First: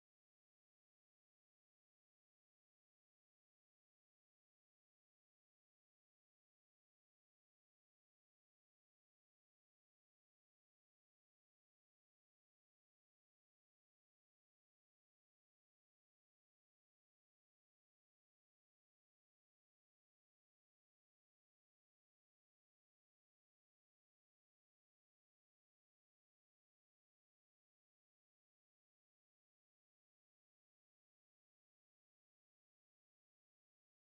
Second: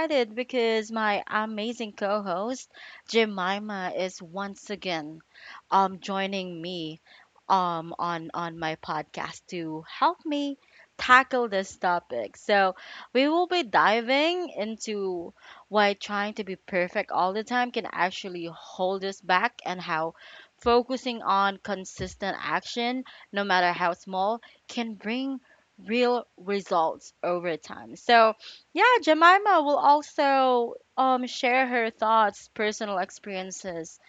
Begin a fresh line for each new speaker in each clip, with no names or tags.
excited because my amazing co host, Jemima, is once again joining me on my podcast to help me tackle this topic. So we will be diving into why trying to be perfect all the time can actually hold us back and how focusing on consistent action, no matter how small, can bring real results over time. So yeah, Jemima will also share her thoughts, personal experiences,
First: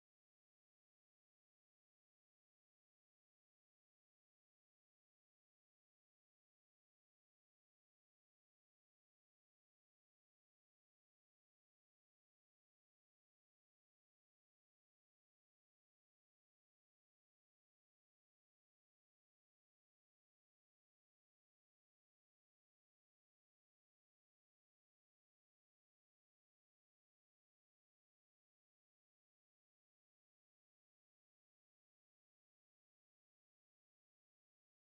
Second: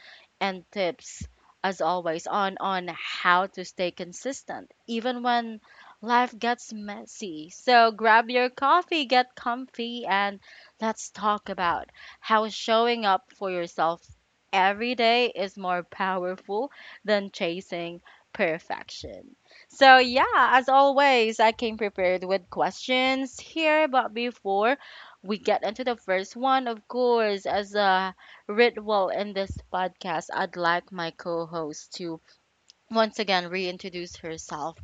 and tips, as always, on how to stay consistent even when life gets messy. So grab your coffee, get comfy, and let's talk about how showing up for yourself every day is more powerful than chasing perfection. So, yeah, as always, I came prepared with questions here, but before we get into the first one, of course, as a ritual in this podcast, I'd like my co host to once again reintroduce herself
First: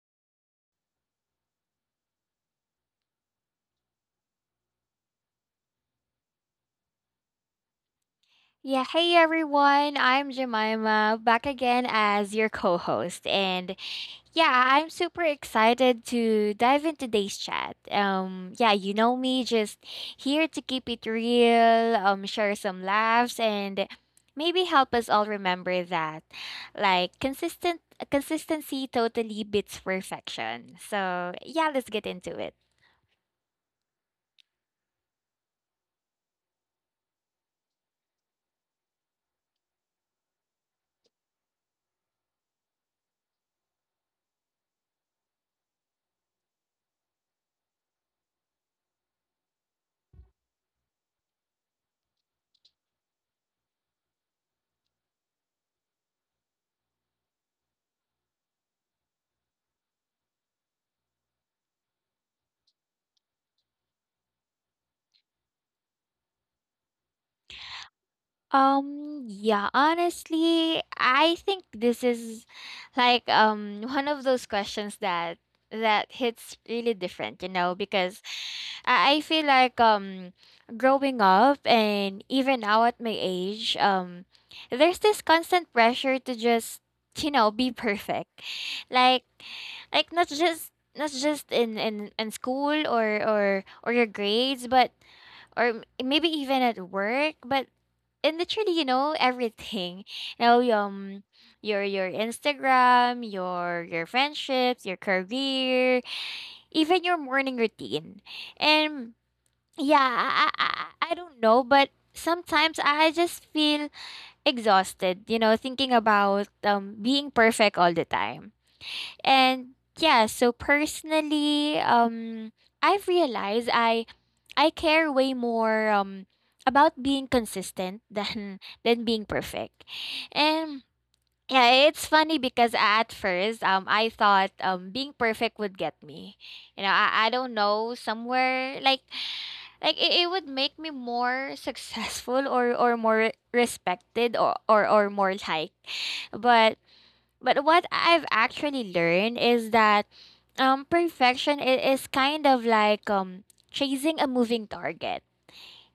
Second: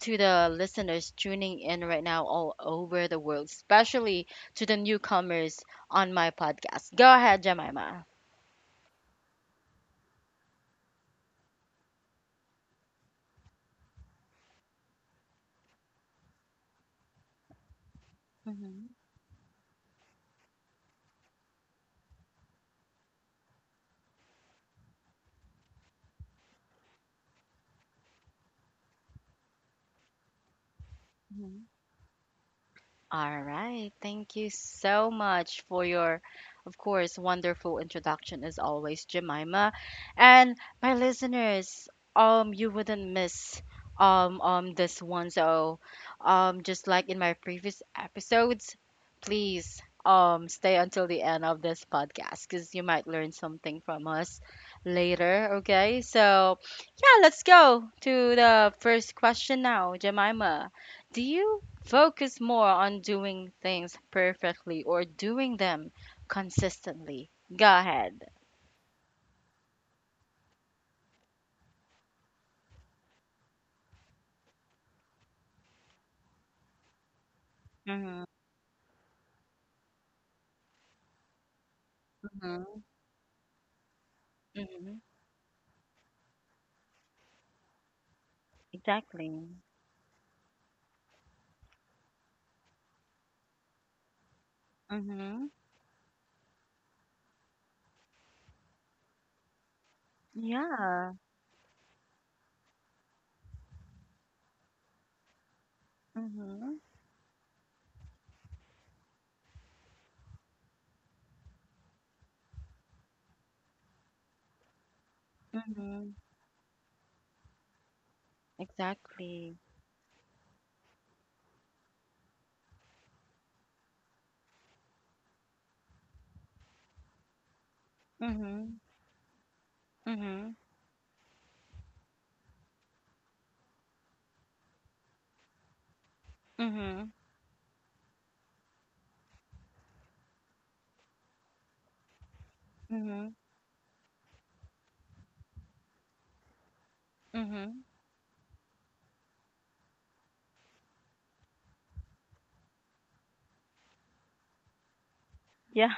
to the listeners tuning in right now all over the world, especially to the newcomers on my podcast. Go ahead, Jemima.
Yeah, hey everyone, I'm Jemima, back again as your co host. And yeah, I'm super excited to dive in today's chat. Yeah,
Hmm.
you know me, just here to keep it real, share some laughs, and maybe help us all remember that like consistent consistency totally beats perfection. So yeah, let's get into it.
All right. Thank you so much for your, of course, wonderful introduction as always, Jemima. And my listeners, you wouldn't miss this one. So, just like in my previous episodes, please stay until the end of this podcast because you might learn something from us later. Okay. So, yeah, let's go to the first question now, Jemima. Do you focus more on doing things perfectly or doing them consistently? Go ahead.
Yeah, honestly, I think this is one of those questions that hits really different, you know,
Mm-hmm.
because I feel like growing up and even now
Mm-hmm.
at my age,
Hmm.
there's this constant pressure to just, be perfect. Like
Exactly.
like not just in school or or your grades, but
Mm-hmm.
maybe even at work but and literally, you know, everything. Now,
Yeah.
your Instagram, your friendships, your career,
Mm-hmm.
even your morning routine. And yeah, I I, I don't know, but sometimes I just feel exhausted, you know, thinking
Mm-hmm.
about being perfect all the time.
Exactly.
And yeah, so personally, I've realized I care way more about being consistent than
Mm-hmm.
than being perfect.
Mm-hmm.
And yeah, it's funny because at first I thought being perfect would get me. You know,
Mm-hmm.
I don't know, somewhere like it would make me more successful or
Mm-hmm.
more respected or more liked. But but
Mm-hmm.
what I've actually learned is that perfection is kind of like chasing a moving target.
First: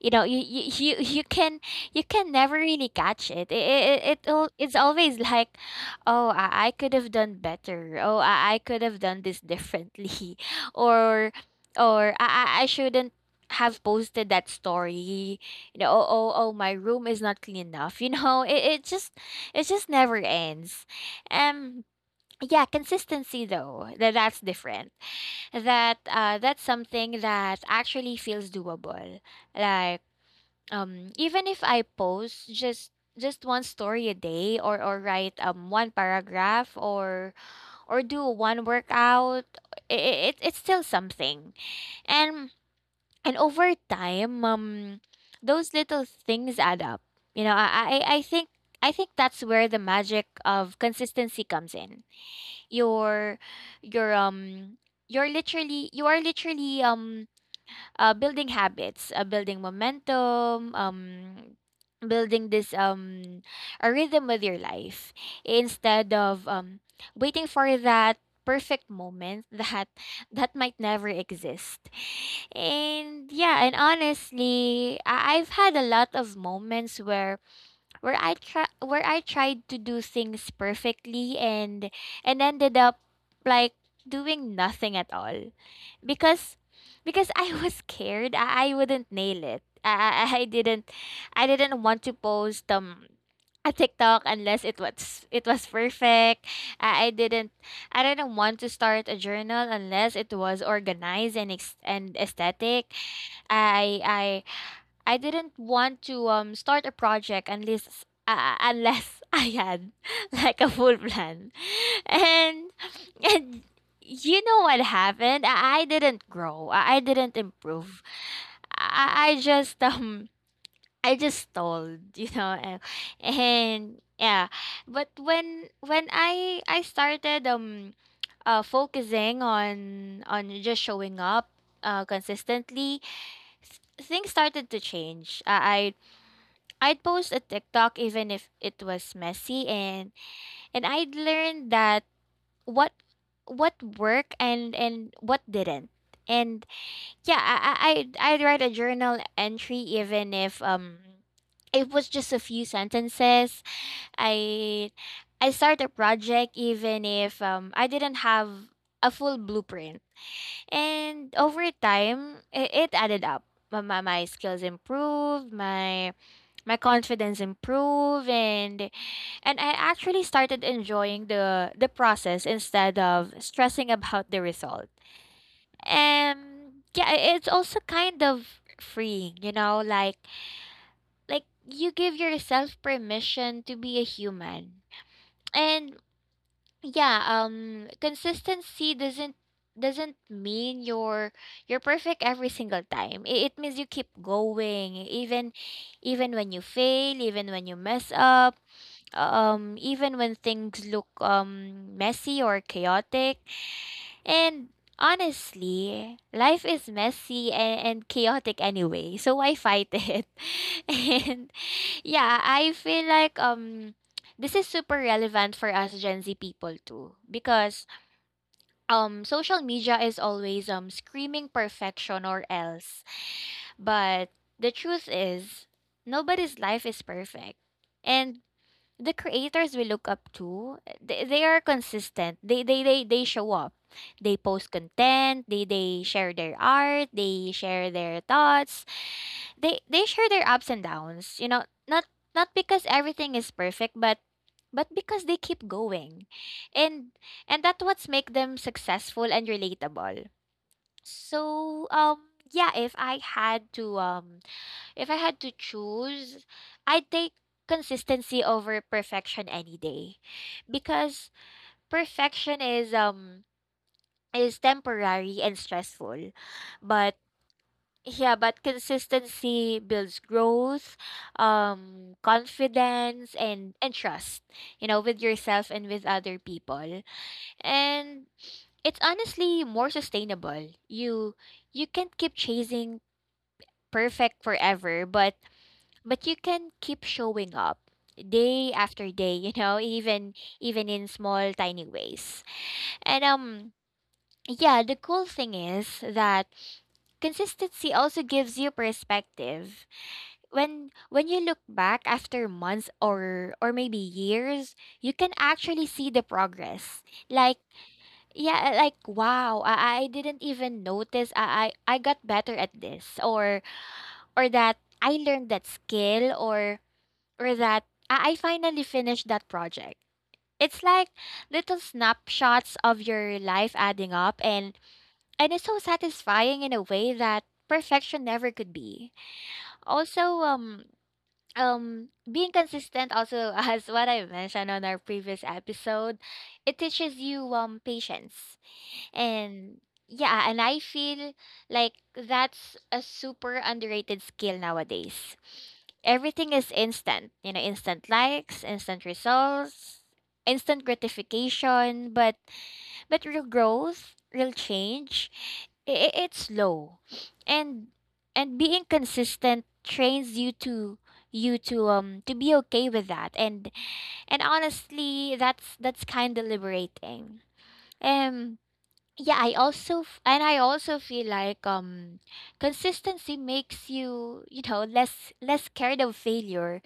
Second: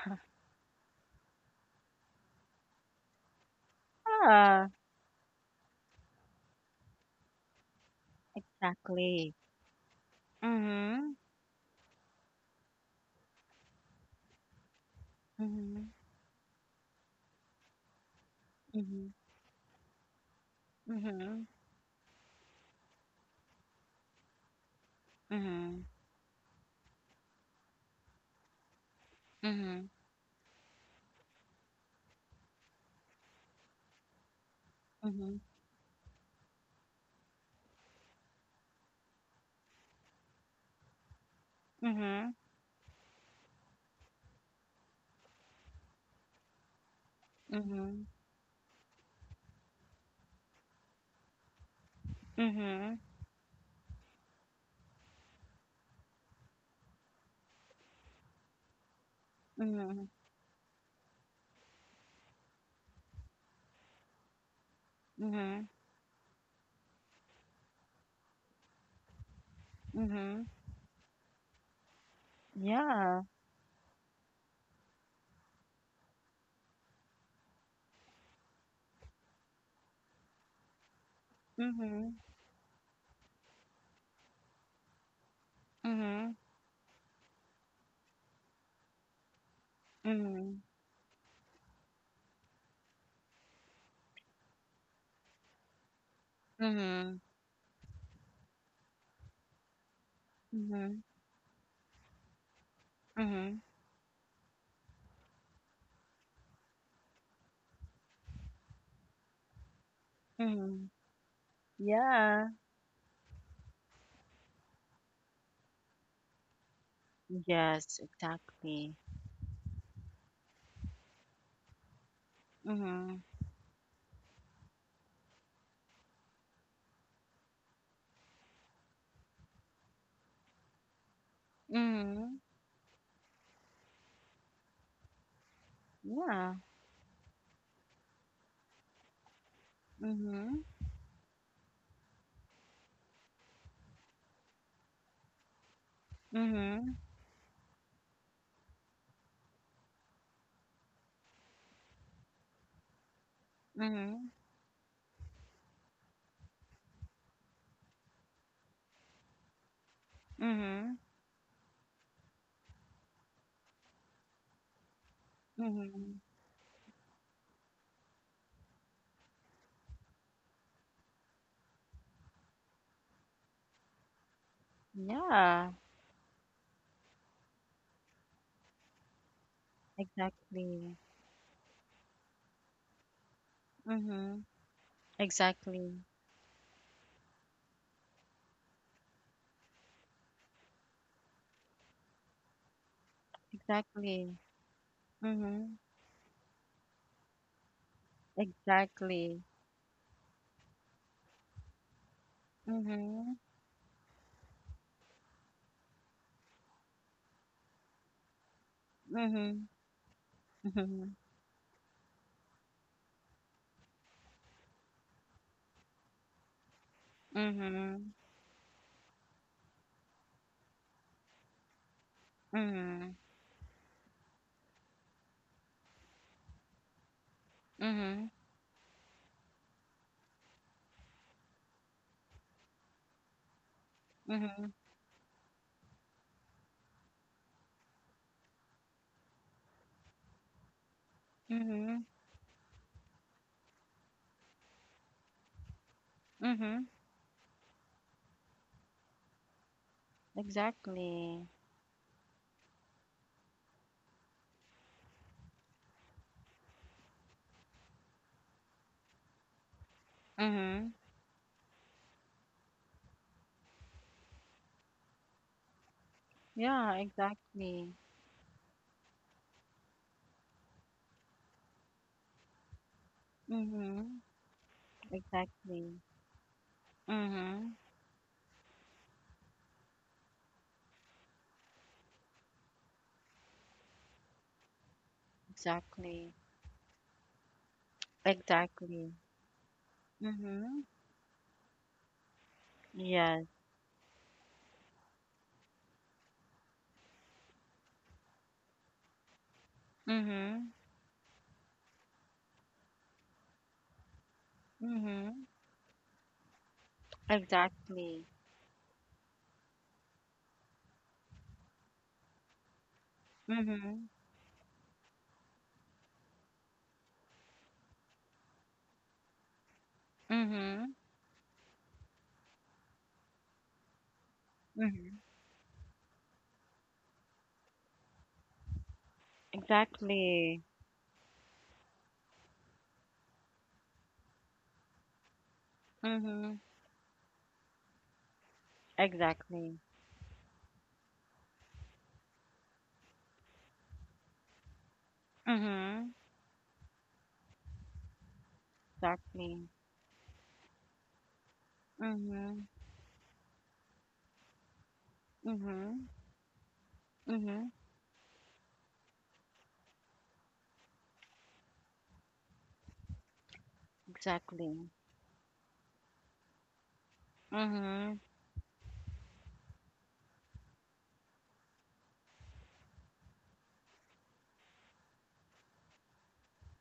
You know, you can never really catch it. It'll,
Ah.
it's always like, oh, I could have done better. Oh, I could have done
Exactly.
this differently,
Mm-hmm.
or I shouldn't have posted that story. You
Mm-hmm.
know, oh my room is not clean enough. You know,
Mm-hmm.
it just never ends.
Mm-hmm.
Um, yeah, consistency though that's different
Mm-hmm.
that's something that actually feels doable.
Mm-hmm.
Like even if I post just one story a day, or write
Mm-hmm.
one paragraph, or do one workout, it's still something.
Mm-hmm.
And and over time, those little things add up. You know,
Mm-hmm.
I think. I think that's where the magic of consistency comes in.
Mm-hmm.
Your your you are literally building habits, building
Mm-hmm.
momentum, building this a rhythm with your life
Mm-hmm.
instead of waiting for that perfect moment that
Mhm.
that might never exist.
Yeah.
And yeah, and honestly, I've had a lot of moments where I try where I tried to do things perfectly
Mhm.
and ended up like doing nothing at all,
Mhm.
because I was scared I wouldn't nail it. I
Mhm.
didn't, I didn't want to post a TikTok unless it was perfect. I
Mhm.
didn't, I didn't want to start a journal unless it was
Mhm.
organized and and aesthetic.
Mhm.
I I I didn't want to start a project unless unless I had like a
Mhm.
full plan.
Yeah.
And and you know what happened? I didn't grow. I didn't
Yes,
improve.
exactly.
I, I just um I just stalled, you know, and,
Mhm.
and yeah. But when I started focusing on just showing up
Mhm.
consistently, th- things started to change. I
Yeah.
I'd post a TikTok even if it was messy,
Mhm.
and I'd learn that what what worked and what didn't. And
Mhm.
yeah, I'd write a journal entry even if it was just a few sentences.
Mhm.
I I start a project even if I didn't have a full blueprint.
Mhm.
And over time, it added up. My skills improved, my
Mhm.
my confidence improved, and I actually started enjoying the process instead of stressing about the result.
Yeah,
And yeah, it's also kind of freeing, you know,
exactly.
like you give yourself permission to be a
Mhm.
human.
Exactly.
And yeah, consistency doesn't mean you're perfect every single time. It means you keep
Exactly.
going, even
Mhm.
even when you fail, even when you mess up,
Exactly.
even when things look messy or
Mhm.
chaotic. And honestly, life is messy and chaotic anyway, so why
Mhm.
fight it?
Mhm.
and yeah, I feel like this is super relevant for us Gen Z people too, because
Mhm.
social media is always screaming perfection or else.
Mhm.
But the truth is, nobody's life is perfect.
Mhm.
And the creators we look up to, they are consistent, they show up, they post
Mhm.
content, they share their art, they share their thoughts, they share their ups and downs, you know, not
Mhm.
not because everything is perfect, but because they keep going,
Mhm.
and and that's what's make them successful and relatable.
Exactly.
So yeah, if I had to if I had to choose, I'd take consistency over perfection any day,
Mhm.
because perfection is temporary and stressful.
Yeah,
But
exactly.
yeah, but consistency builds growth, confidence and
Mhm.
trust, you know, with yourself and
Exactly.
with other people.
Mhm.
And it's honestly more sustainable. You can't keep chasing perfect forever, but you
Exactly.
can keep showing up day after
Exactly.
day, you know, even even
Mhm.
in small tiny ways. And
Yes.
yeah, the cool thing is that consistency also gives you perspective.
Mhm.
When you look back after months or maybe years, you can
Mhm.
actually see the progress. Like
Exactly.
yeah, like wow, I didn't even notice I got better at this,
Mhm.
or that I learned that skill, or that I finally finished that project. It's
Mhm.
like little snapshots of your life adding up,
Mhm.
and it's so satisfying in a way that perfection never could be. Also
Exactly.
being consistent also as what I mentioned on our previous episode,
Mhm.
it teaches you patience. And
Exactly.
yeah, and I feel like that's a super underrated skill nowadays.
Mhm.
Everything is instant, you know, instant likes, instant
Exactly.
results, instant gratification,
Mhm.
but real growth, real change,
Mhm.
it's slow.
Mhm.
and and being consistent trains you to to be okay with that, and
Exactly.
honestly that's kind of liberating.
Mhm.
um yeah, I also f- and I also feel like consistency makes you, you know, less less scared of failure,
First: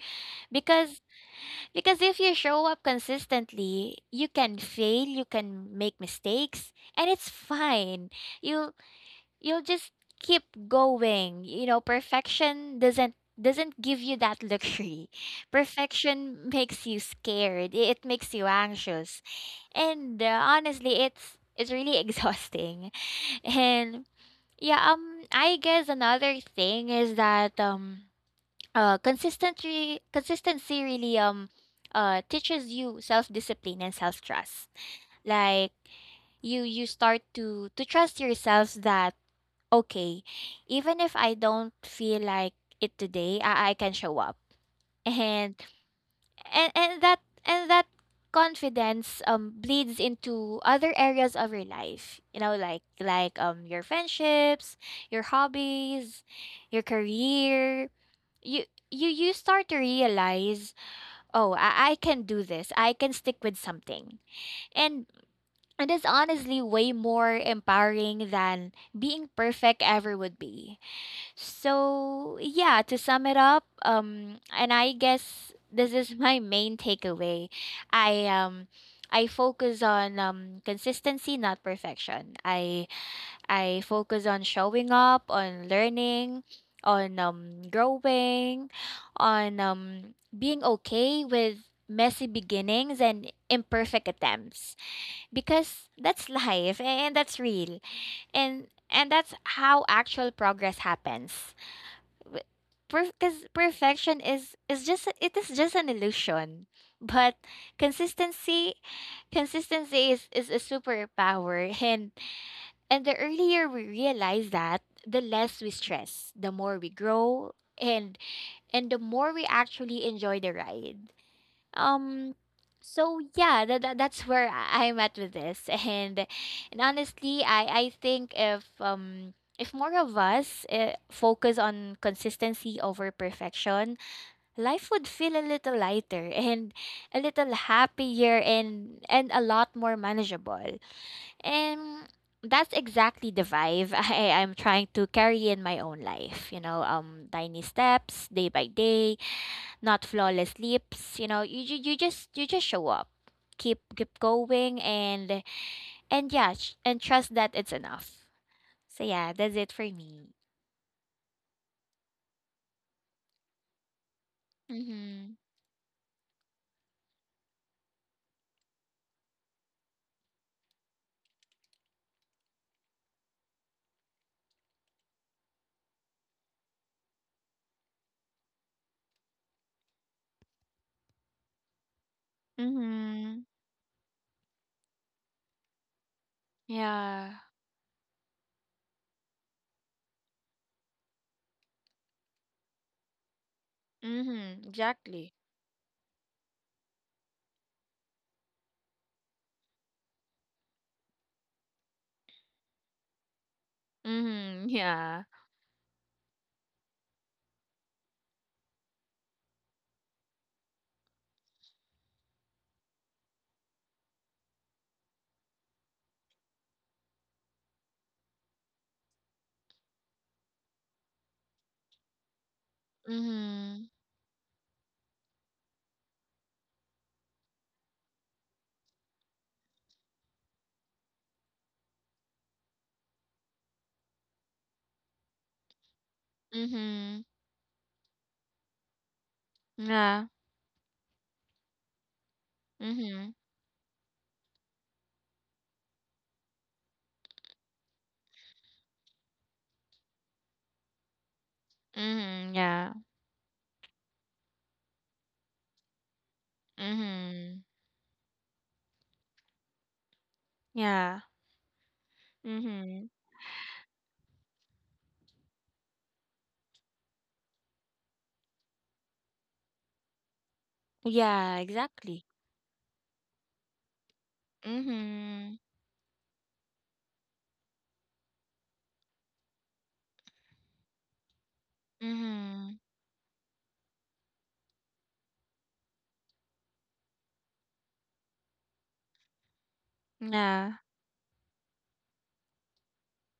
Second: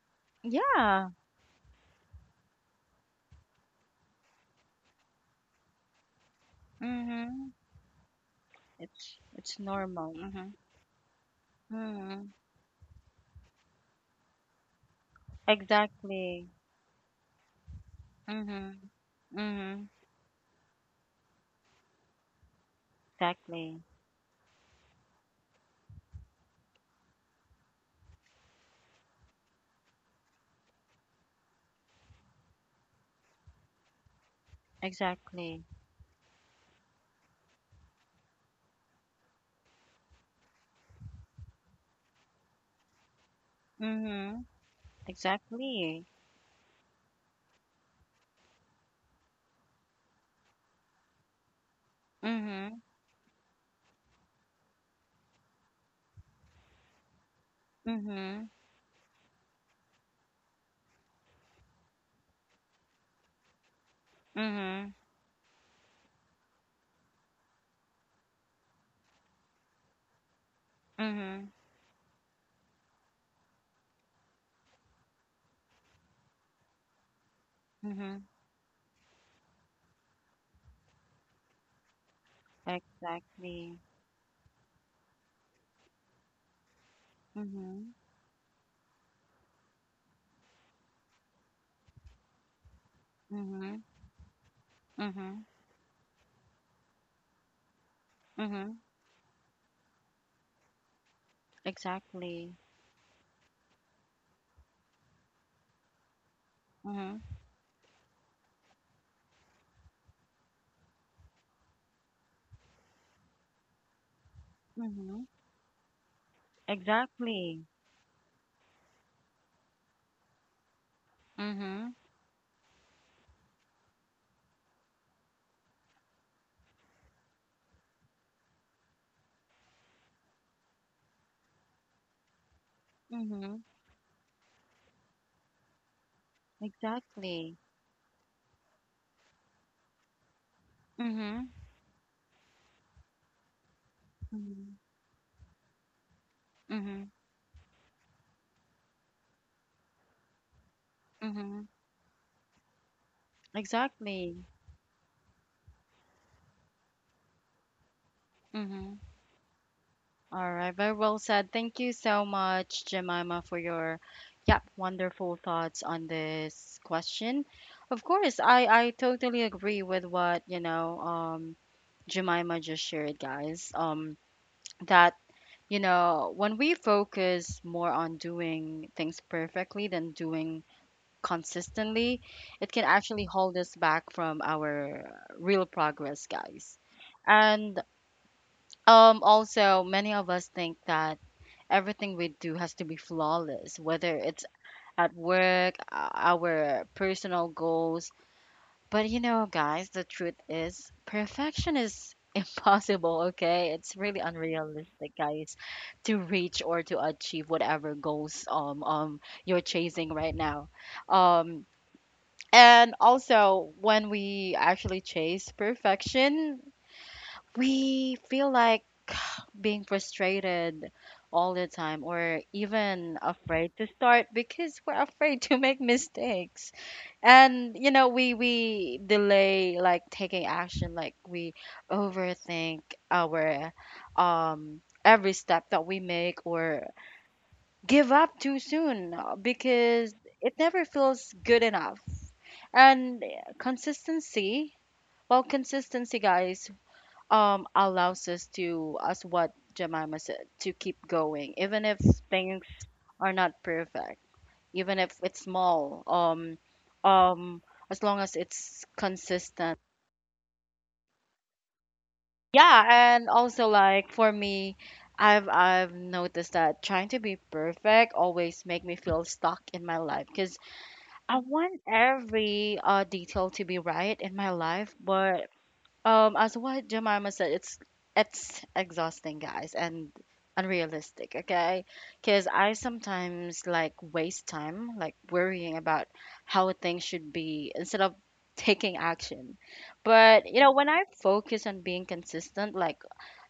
because
Yeah.
because if you show up consistently, you can fail, you can make mistakes, and it's
Mhm.
fine. you'll
It's
you'll just
normal.
keep
Mhm.
going, you know.
Mm,
Perfection doesn't give you that luxury.
exactly.
Perfection makes you scared, it makes you
Mhm.
anxious,
Mhm.
and honestly it's really exhausting.
Exactly.
And yeah, I guess another thing is that consistency really teaches you self-discipline and self-trust.
Exactly.
Like you start to trust yourselves that okay, even if I don't feel like it today, I can show up.
Mhm.
And
Exactly.
and and that and that confidence bleeds into other areas of your life, you know,
Mhm.
like your friendships, your hobbies, your career.
Mhm.
you you start to realize, oh, I can do this, I can stick with something.
Mhm.
And it is honestly way more empowering than being perfect ever would be.
Mhm.
So yeah, to sum it up, and I guess this is my main takeaway, I
Mhm.
um I focus on consistency, not perfection.
Exactly.
I focus on showing up, on learning, on
Mhm.
growing, on being okay with messy beginnings and
Mhm.
imperfect attempts,
Mhm.
because that's life and that's real,
Mhm.
and that's how actual progress happens.
Exactly.
Because perfection is just it is just an illusion,
Mhm.
but consistency consistency is a superpower, and the earlier we realize that, the
Mhm.
less we stress, the more we grow,
Exactly.
and the more we actually enjoy the ride.
Mhm.
Um so yeah, that's where I'm at with this. And honestly, I think if more of us focus on consistency over
Mhm.
perfection, life would feel a little lighter and a little
Exactly.
happier and a lot more manageable.
Mhm.
And that's exactly the vibe I'm
Mhm.
trying to carry in my own life. You know,
Mhm.
tiny steps, day by day, not flawless leaps. You know,
Mhm.
you just show up, keep
Exactly.
going, and yeah, and trust that it's enough.
Mhm.
So yeah, that's it for me.
All right, very well said. Thank you so much, Jemima, for your, yep,
Mm-hmm.
wonderful thoughts on this question. Of course, I totally agree with what, you know, Jemima just shared, guys. That, you know, when we focus more on doing things perfectly than doing consistently, it can actually
Mm-hmm.
hold us back from our real progress, guys.
Yeah.
And also many of us think that everything we do has to be flawless, whether it's
Mm-hmm.
at
Exactly.
work, our personal goals. But you know, guys, the truth is perfection is impossible, okay? It's really
Mm-hmm.
unrealistic,
Yeah.
guys, to reach or to achieve whatever goals you're chasing right now. Um and also when we actually chase perfection, we feel like being frustrated all the time or even afraid to
Mm-hmm.
start because we're afraid to make mistakes, and you know we delay like taking action, like we overthink our every step that we make or
Mm-hmm.
give up too soon, because
Yeah.
it never feels good enough. And
Mm-hmm.
consistency, well, consistency, guys, allows us, to as what Jemima said, to keep going even if
Mm-hmm.
things
Yeah.
are not perfect, even if it's small, um
Mm-hmm.
as long as it's consistent.
Yeah.
Yeah,
Mhm.
and also like for me, I've noticed that trying to be perfect always make me feel stuck in my life because I
Yeah,
want
exactly.
every detail to be right in my life. But
Mhm.
As what Jemima said, it's exhausting, guys, and unrealistic, okay? Because I
Mhm.
sometimes like waste time, like worrying about how things should be instead of taking action. But you know,
Yeah.
when I focus on being consistent, like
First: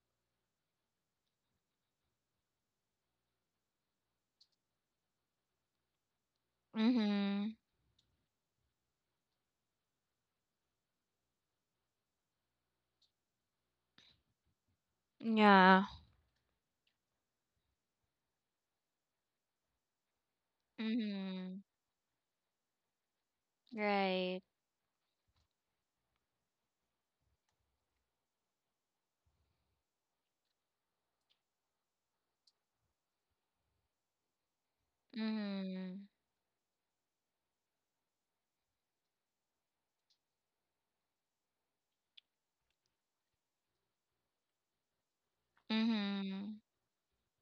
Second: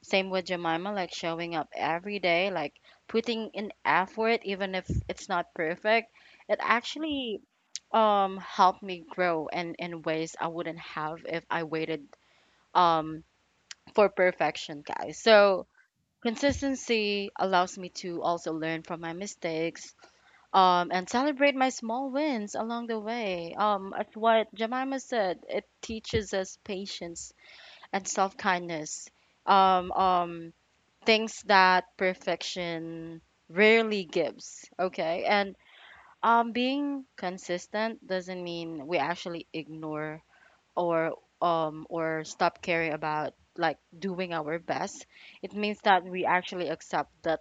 same with Jemima, like showing up every day, like putting in effort, even if it's not perfect, it actually
Mhm.
helped me grow, and in ways I wouldn't have if I waited um for perfection, guys. So
Yeah.
consistency allows me to also learn from my mistakes, and celebrate
Mhm.
my small wins along the way. As
Right.
what Jemima said, it teaches us patience and self kindness. Um, um, Things that perfection rarely gives. Okay, and
Mhm.
being consistent doesn't mean we actually ignore or or stop caring about like doing our best. It means that we
Mhm.
actually accept that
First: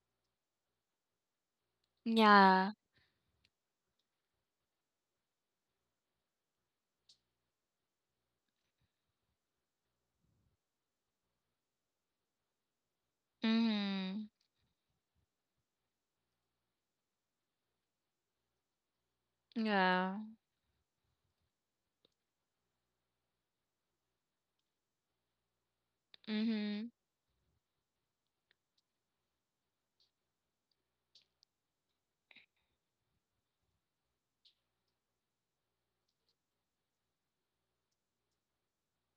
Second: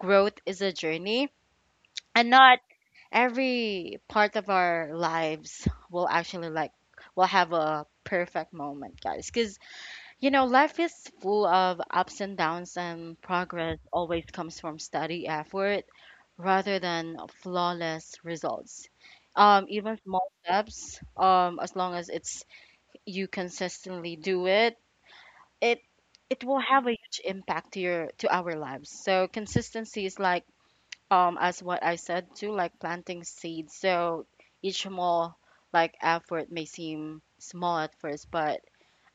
growth is a journey, and not
Yeah.
every part of our lives will actually like will have a perfect moment, guys, because you know life is full of ups and downs, and progress always
Mhm.
comes from steady effort rather than flawless results. Even
Yeah.
small steps, as long as it's you consistently do it, it it will have
Mhm.
a huge impact to our lives. So consistency is like, as what I said too, like planting seeds. So each small like effort may seem small at first, but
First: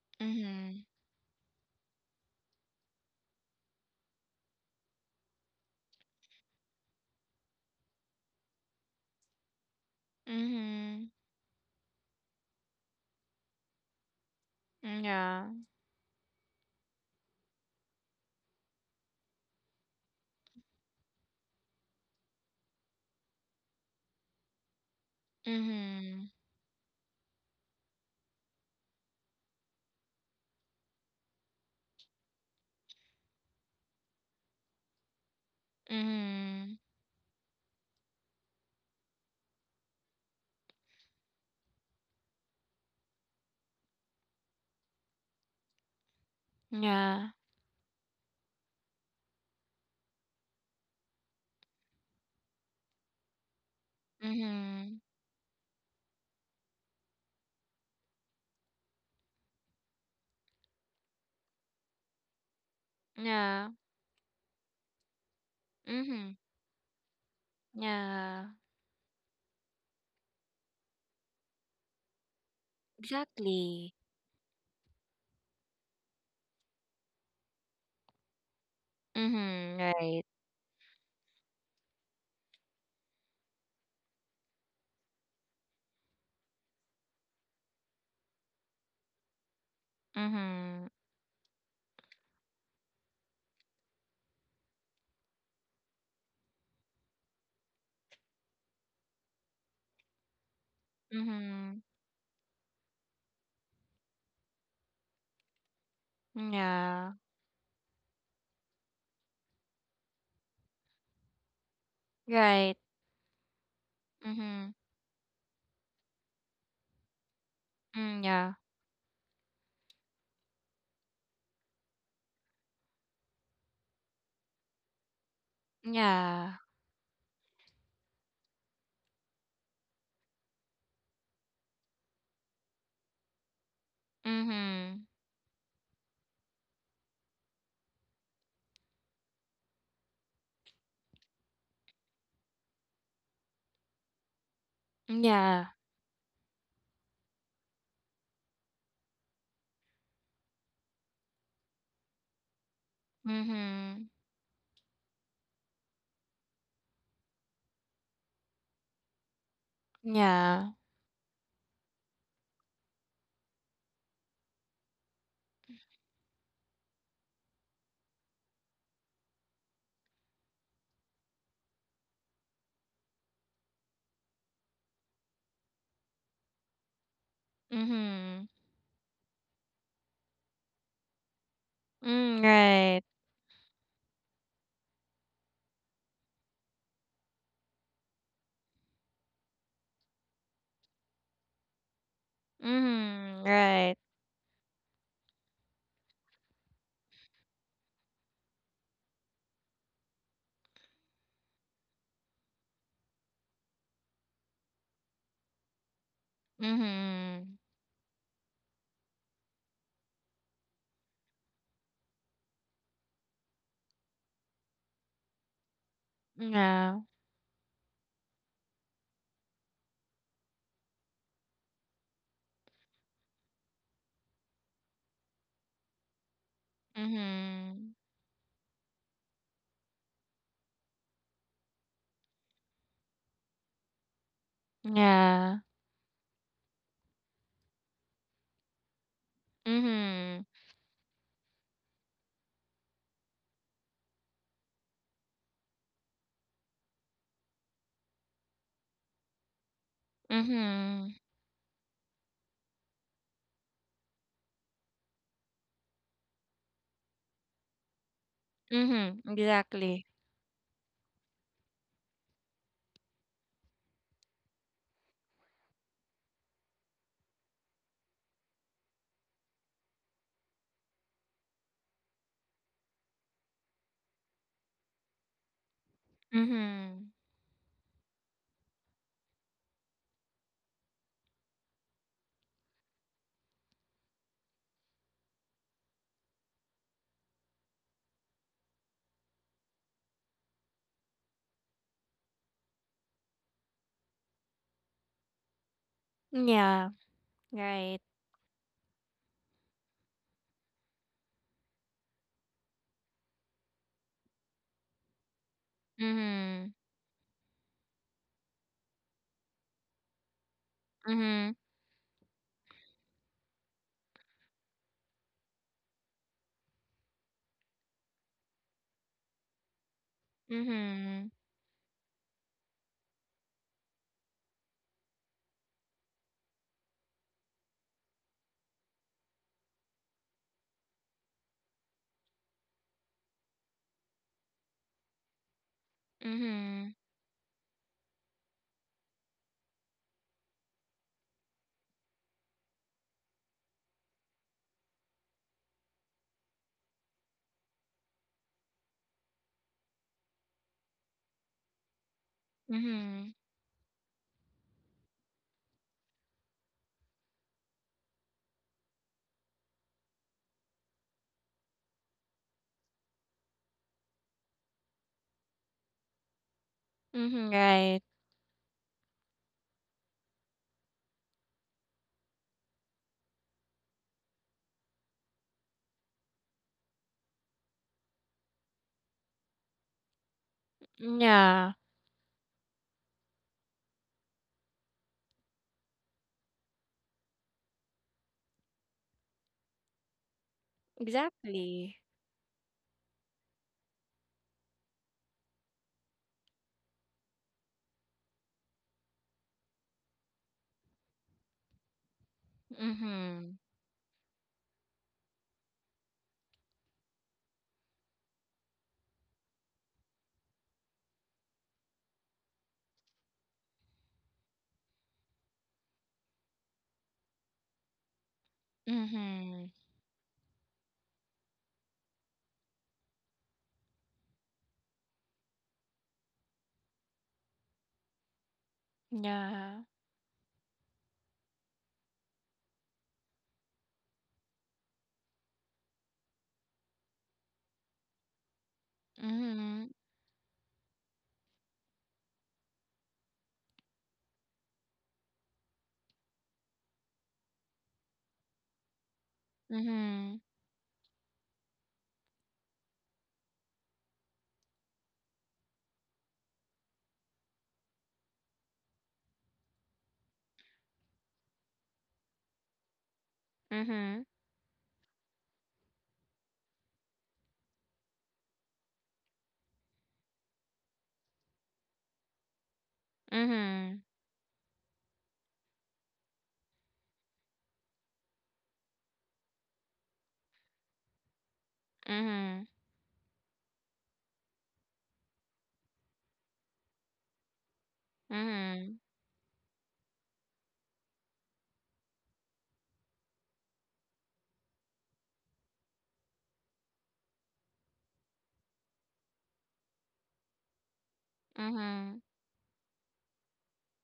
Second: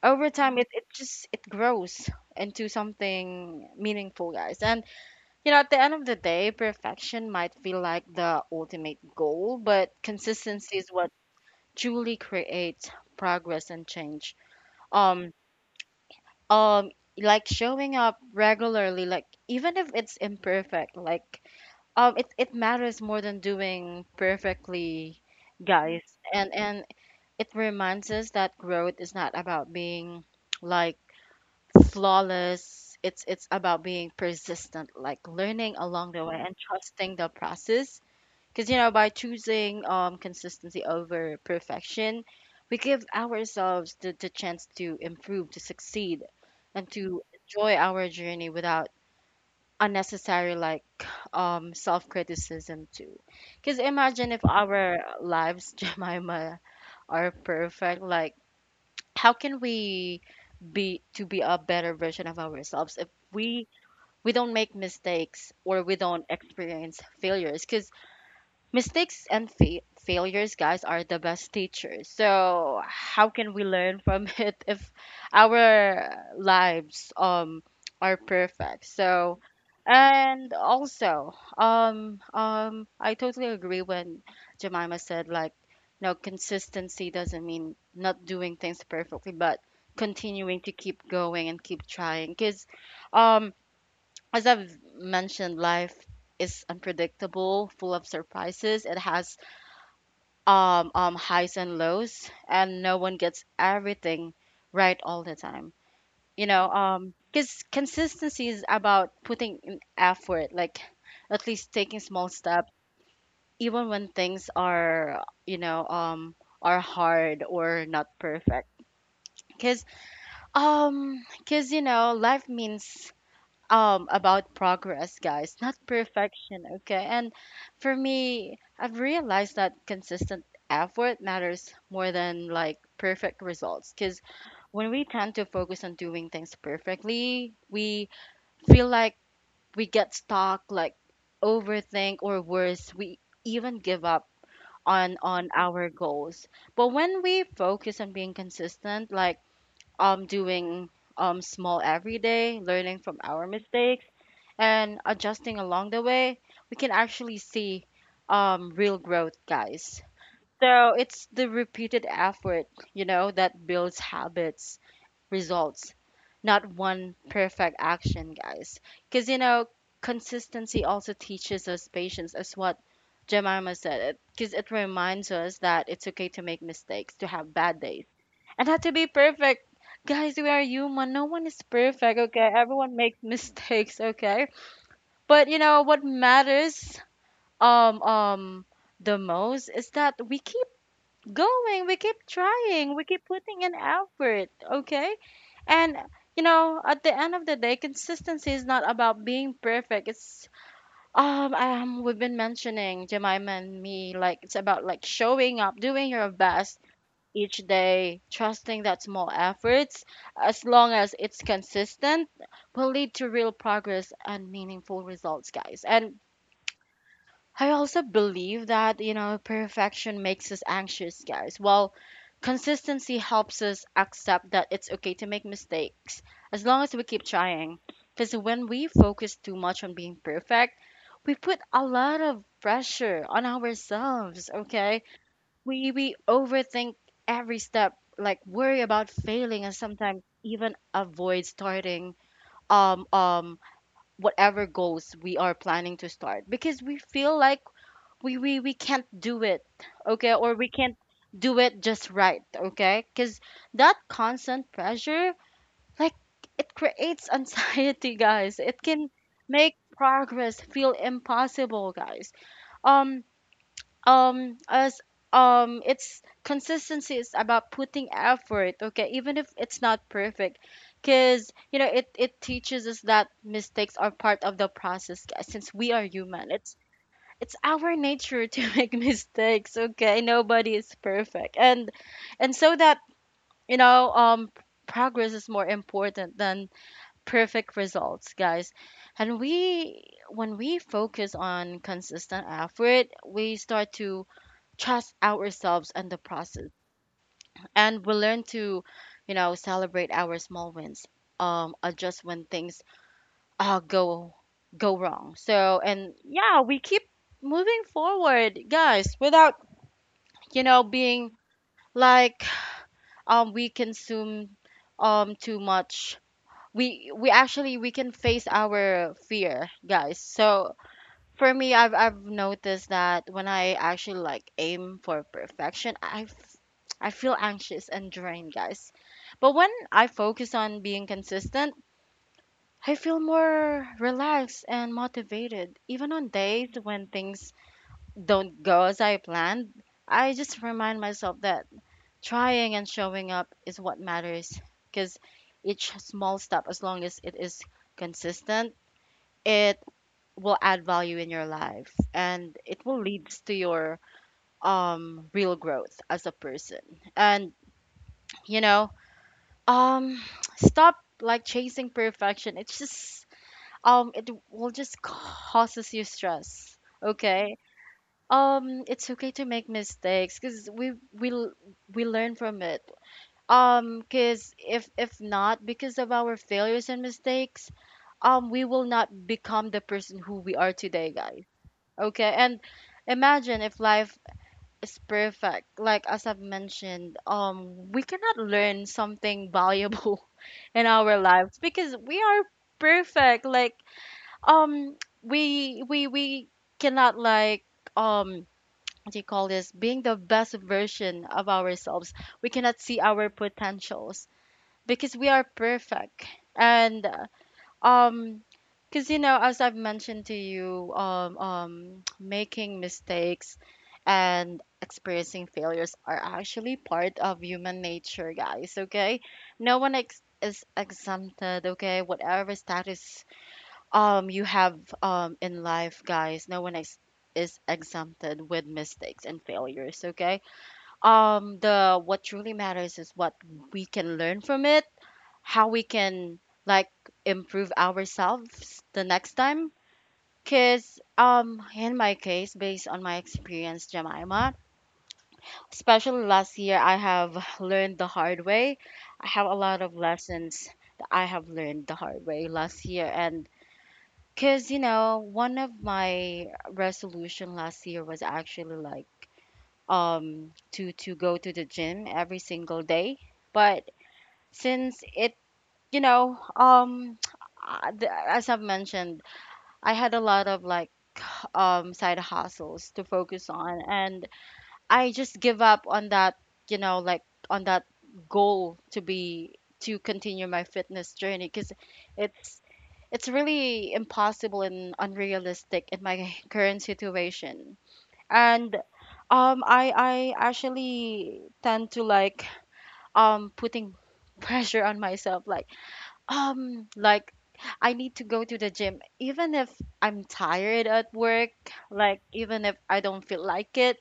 over time it, it
Mhm.
just it grows into something meaningful, guys. And you know, at the end of the day, perfection might feel like the ultimate goal, but consistency is
Mhm.
what truly creates progress and change. um
Yeah.
um like showing up regularly, like even if it's imperfect, like it matters more than doing perfectly, guys.
Mhm.
And it reminds us that growth is not about being like flawless. It's about being persistent, like learning along the way and
Mhm.
trusting the process, because, you know, by choosing consistency over perfection, we give ourselves the chance to improve, to succeed, and to
Yeah.
enjoy our journey without unnecessary, like, self criticism, too. Because imagine if our
Mhm.
lives, Jemima, are perfect, like, how can we be a better version of ourselves if we
Yeah.
we don't make mistakes or we don't
Mhm.
experience failures? Because
Yeah.
mistakes and failures, guys, are the best teachers. So how can we
Exactly.
learn from it if our lives are perfect? So,
Mhm. Right.
and also I totally agree when Jemima said, like you know, consistency doesn't mean not doing things perfectly, but continuing to
Mhm.
keep going and keep trying. Because um as I've mentioned, life is unpredictable, full of surprises. It has highs and
Mhm.
lows, and no one gets everything right all the time. You know,
Yeah.
because consistency is about putting in effort, like at least taking small steps,
Right.
even when things
Mm-hmm.
are, you know, are hard or not
Mm, yeah.
perfect. Because, because you know, life means about progress, guys, not
Yeah.
perfection, okay? And for me, I've realized that consistent effort matters more than like perfect results, because when
Mm-hmm.
we tend to focus on doing things perfectly, we feel like we get stuck, like overthink, or worse, we even give up on
Yeah.
our goals. But when we focus on being consistent, like doing small every day, learning from our
Mm-hmm.
mistakes and adjusting along the way, we can actually see, real growth, guys.
Yeah.
So it's the repeated effort, you know, that builds habits, results, not one perfect action, guys. Because, you know, consistency also teaches us patience, as what Jemima said, because it reminds us that it's okay to make mistakes, to have bad days,
Mm-hmm.
and not to be perfect. Guys, we are human. No one is perfect,
Mm,
okay? Everyone
right.
makes mistakes, okay? But you know what matters, um um the most, is that we keep going, we keep trying, we keep
Mm-hmm.
putting in
Right.
effort, okay? And you know, at the end of the day, consistency is not about being perfect. It's we've been mentioning, Jemima and me, like it's about like showing up, doing your best
Mm-hmm.
each day, trusting that small efforts, as long as it's consistent, will lead to real progress and meaningful results, guys. And
Yeah.
I also believe that, you know, perfection makes us anxious, guys. While consistency helps us accept that it's okay to make mistakes as long as we keep trying.
Mm-hmm.
Because when we focus too much on being perfect, we put a lot of pressure on ourselves, okay?
Yeah.
We overthink every step, like worry about failing and sometimes
Mm-hmm.
even avoid starting um um whatever goals we are planning to start because we feel like we can't do it, okay, or we can't
Mm-hmm.
do it just right, okay, because that constant pressure, like, it creates anxiety guys, it can
Mm-hmm.
make
Exactly.
progress feel impossible, guys. Um as It's consistency is about putting effort, okay, even if it's not perfect because, you know, it teaches us that mistakes are part of the process, guys, since we are human. it's
Mm-hmm.
it's our nature to make mistakes, okay, nobody is perfect. And so that you know Progress is more important than perfect results, guys. And we When we focus on consistent effort, we start to trust ourselves and the process.
Yeah. Right.
And we learn to, you know, celebrate our small wins, adjust when things uh, go go wrong. So, and yeah,
Mm-hmm.
we keep moving forward, guys, without, you know, being
Mm-hmm.
like, we consume too much. We can face our fear, guys. So
Mm-hmm.
for me, I've noticed that when I actually, like, aim for perfection, I feel anxious and drained, guys. But when I focus on being consistent, I feel more relaxed and motivated. Even on days
Mm-hmm.
when things don't go as I planned, I just remind myself that trying and showing up is what matters, because each small step, as long as it is consistent, it will add value in your life, and it will lead
Mm-hmm.
to your real growth as a person. And, you know, um stop, like, chasing perfection. It's just it will just causes you stress,
Mm-hmm.
okay.
Right.
It's okay to make mistakes because we learn from it, because if not because of our failures and mistakes, we will not become the person who we are today, guys,
Yeah.
okay. And imagine if life is perfect, like as I've mentioned, we cannot learn something valuable in our lives because
Exactly.
we are perfect. Like um we cannot, like, um what do you call this, being the best version of ourselves, we cannot see our
Mhm.
potentials because we are perfect. And uh, um because, you know, as I've mentioned to you, making mistakes and experiencing failures are actually part of human nature, guys, okay.
Mhm.
no one ex- is exempted, okay, whatever status you have in life, guys. No one is exempted with mistakes and
Yeah.
failures, okay. The what truly matters is what we can learn from it, how we can, like, improve ourselves the next time.
Mhm.
Because in my case, based on my experience, Jemima, especially last year, I have learned the hard way. I have a lot of
Mhm.
lessons that I have learned the hard way last year. And because, you know, one of my resolution last year was actually like to go to the gym every single day. But
Mhm.
since it, you know, as I've mentioned, I had a lot of like side hustles to focus on,
Mhm.
and I just give up on that, you know, like on that goal to be to continue my fitness journey because it's
Mhm.
it's really impossible and unrealistic in my current situation. And
Mhm.
I actually tend to like putting pressure on myself, like I need to go to the gym even if I'm tired at work,
Mhm.
like even if I don't feel like it,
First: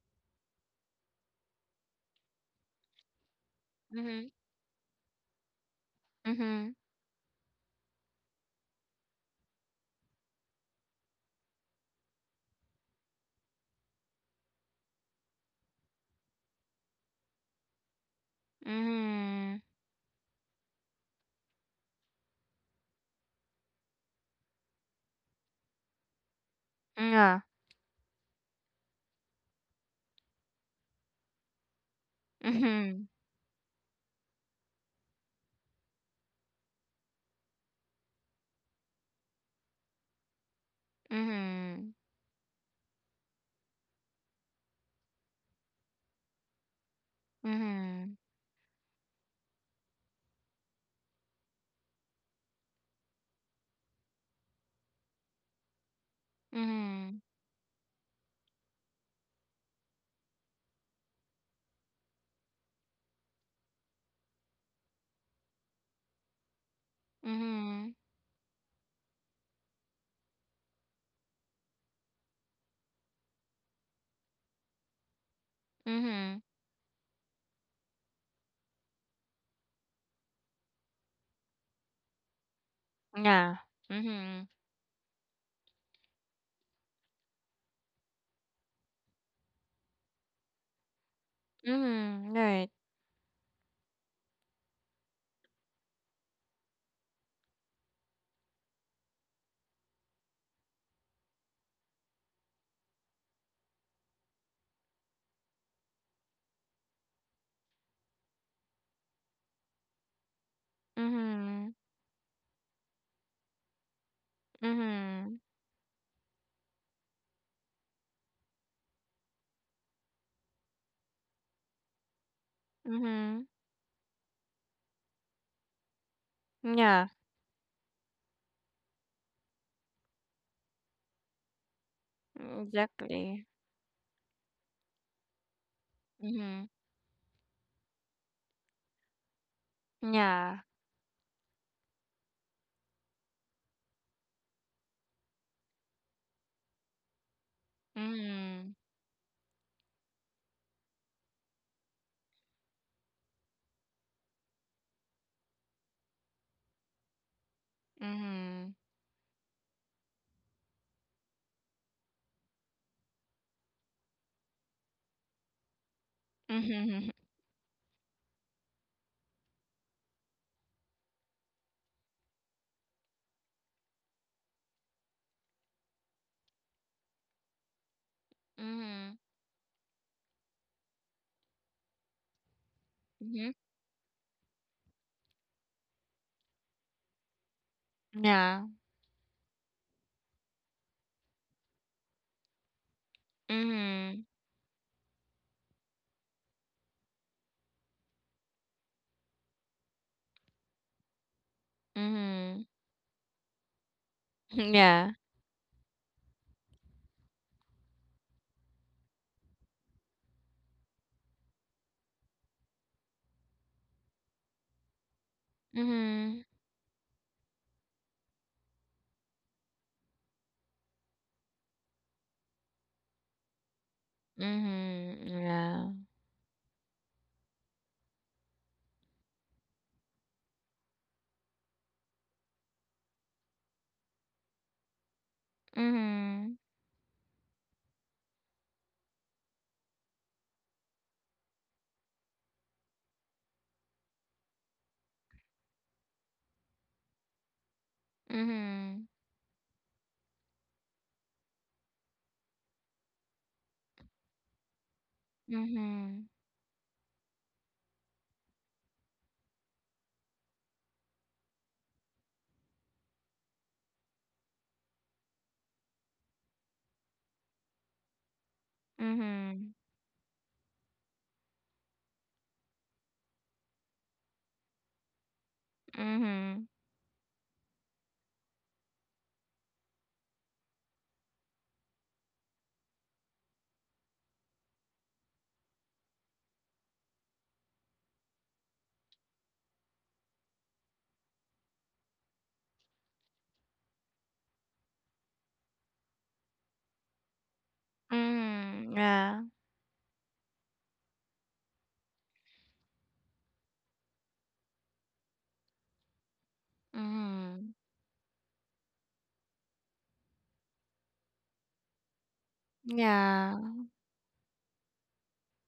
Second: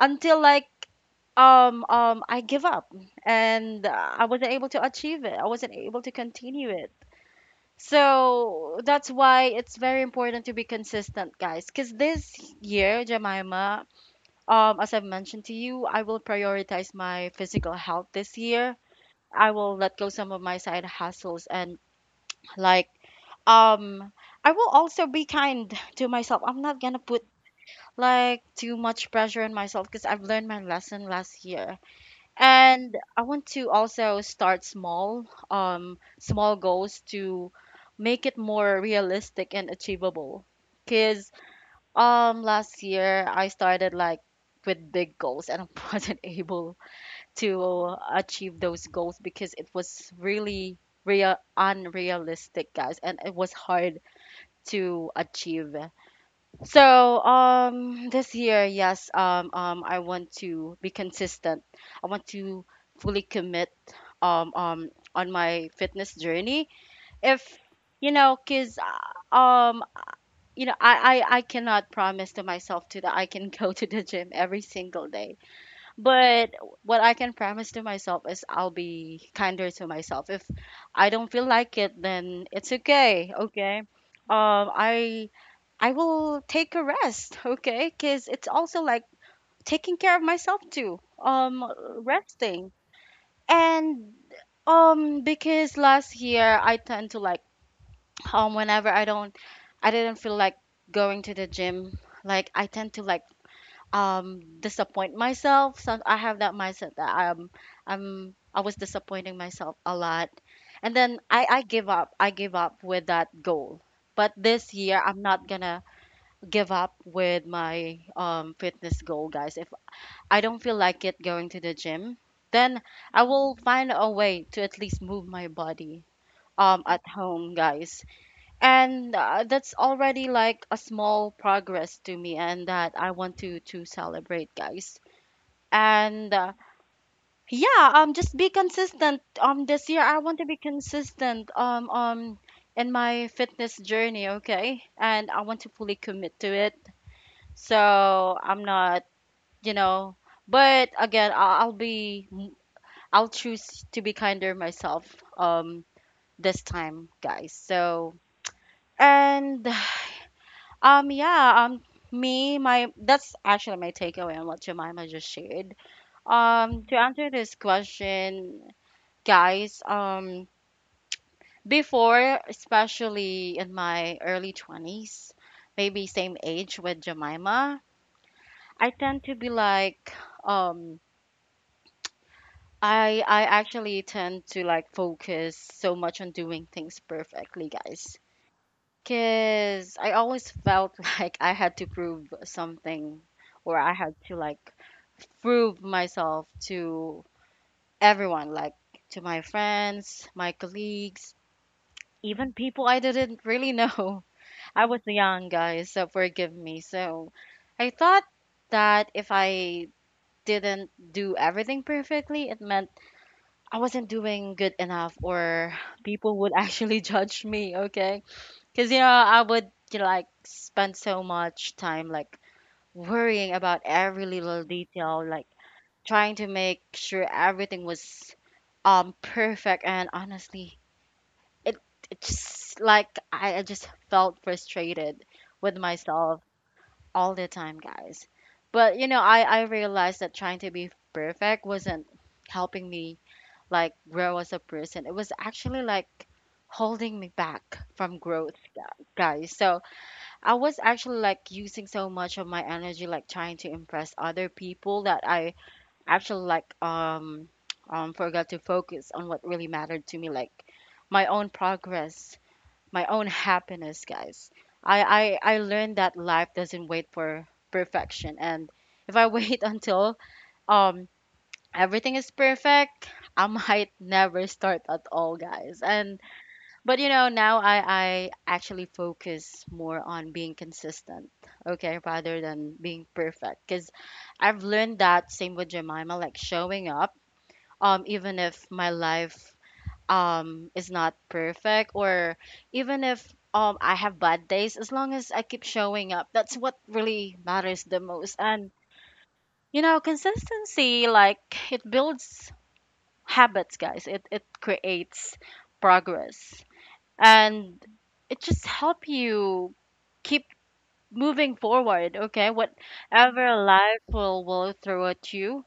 until like I give up, and I
Mhm.
wasn't able to achieve it. I wasn't able to continue
Mhm.
it. So that's why it's very important to be consistent, guys. Because this year, Jemima, as I've mentioned to you, I will prioritize my physical health this year. I
Mhm.
will let go some of my side hustles and, like, um I will also be kind to myself. I'm not gonna put
Yeah.
like too much pressure on myself because I've learned my lesson last year, and
Mhm.
I want to also start small, small goals to make it more realistic and achievable. Because,
Mhm.
last year I started like with big goals, and I wasn't able to
Mhm.
achieve those goals because it was really real unrealistic, guys, and it was hard to achieve. So,
Mhm.
this year, yes, I want to be consistent. I want to fully commit, on my fitness journey. If,
Mhm.
you know, 'cause, you know, I cannot promise to myself to that I can go to the gym every single day.
Mhm.
But what I can promise to myself is I'll be kinder to myself. If I don't feel like it, then it's okay.
Yeah.
Okay.
Mhm.
Um, I I will take a rest. Okay, because it's also like taking care of myself too.
Mhm. Right.
Resting and because last year I tend to like whenever I didn't feel like going to the gym. Like I tend to like disappoint myself some. I have that mindset that I was disappointing myself a lot, and then I
Mhm.
give up, I give up with that goal. But this year, I'm
Mhm.
not gonna give up with my fitness goal, guys. If I don't feel like it going to the gym, then I
Mhm.
will find a way to at least move my body at
Yeah.
home, guys. And that's already like a small progress to me, and that I want
Exactly.
to celebrate, guys. And
Mhm.
yeah, just be consistent. This year, I want to be
Yeah.
consistent in my fitness journey, okay, and I want to fully commit to it. So I'm
Mhm.
not, you know, but again, I'll be, I'll choose to be kinder myself um this time, guys. So
Mhm.
and yeah. Me my That's actually my takeaway on what Jemima just shared, to
Mhm.
answer this question, guys. Before, especially in my early 20s, maybe same age with Jemima, I
Mhm.
tend to be like um I
Mhm.
actually tend to like focus so much on doing things perfectly, guys,
Yeah.
because I always felt like I had to prove something, or I had
Mhm.
to like prove myself to everyone, like to my friends, my colleagues, even
Mhm.
people I didn't really know. I was
Yeah.
young, guys, so forgive me. So I thought that if I didn't do everything perfectly, it meant I wasn't doing good enough, or people
Mhm.
would actually judge me, okay? Because, you know, I would, you know, like spend so much time like worrying about every little detail,
Mhm.
like
Yeah.
trying to make sure everything was perfect, and honestly, it it's just like I just felt frustrated with myself
Mhm.
all the time, guys. But you know, I realized that trying to be perfect wasn't helping me like grow as a person. It was actually like holding me back from growth,
Mhm.
guys. So I was actually like using so much of my energy like trying to impress other people that I
Mhm.
actually like forgot to focus on what really mattered to me, like my own progress, my own happiness, guys. I learned that life doesn't wait for perfection. And if I wait
Mhm.
until um everything is perfect, I might never start at all, guys. And
Mhm.
but you know, now, I actually focus more on being consistent, okay, rather than being perfect. Because I've learned that same with Jemima, like showing up, even if my life is not perfect, or even if I have bad days, as long as I keep showing up, that's what really matters the most. And,
Mhm. Yeah.
you know, consistency, like, it builds habits, guys, it creates progress,
Mhm.
and it just help you keep moving forward, okay, whatever
Yeah.
life will throw at you.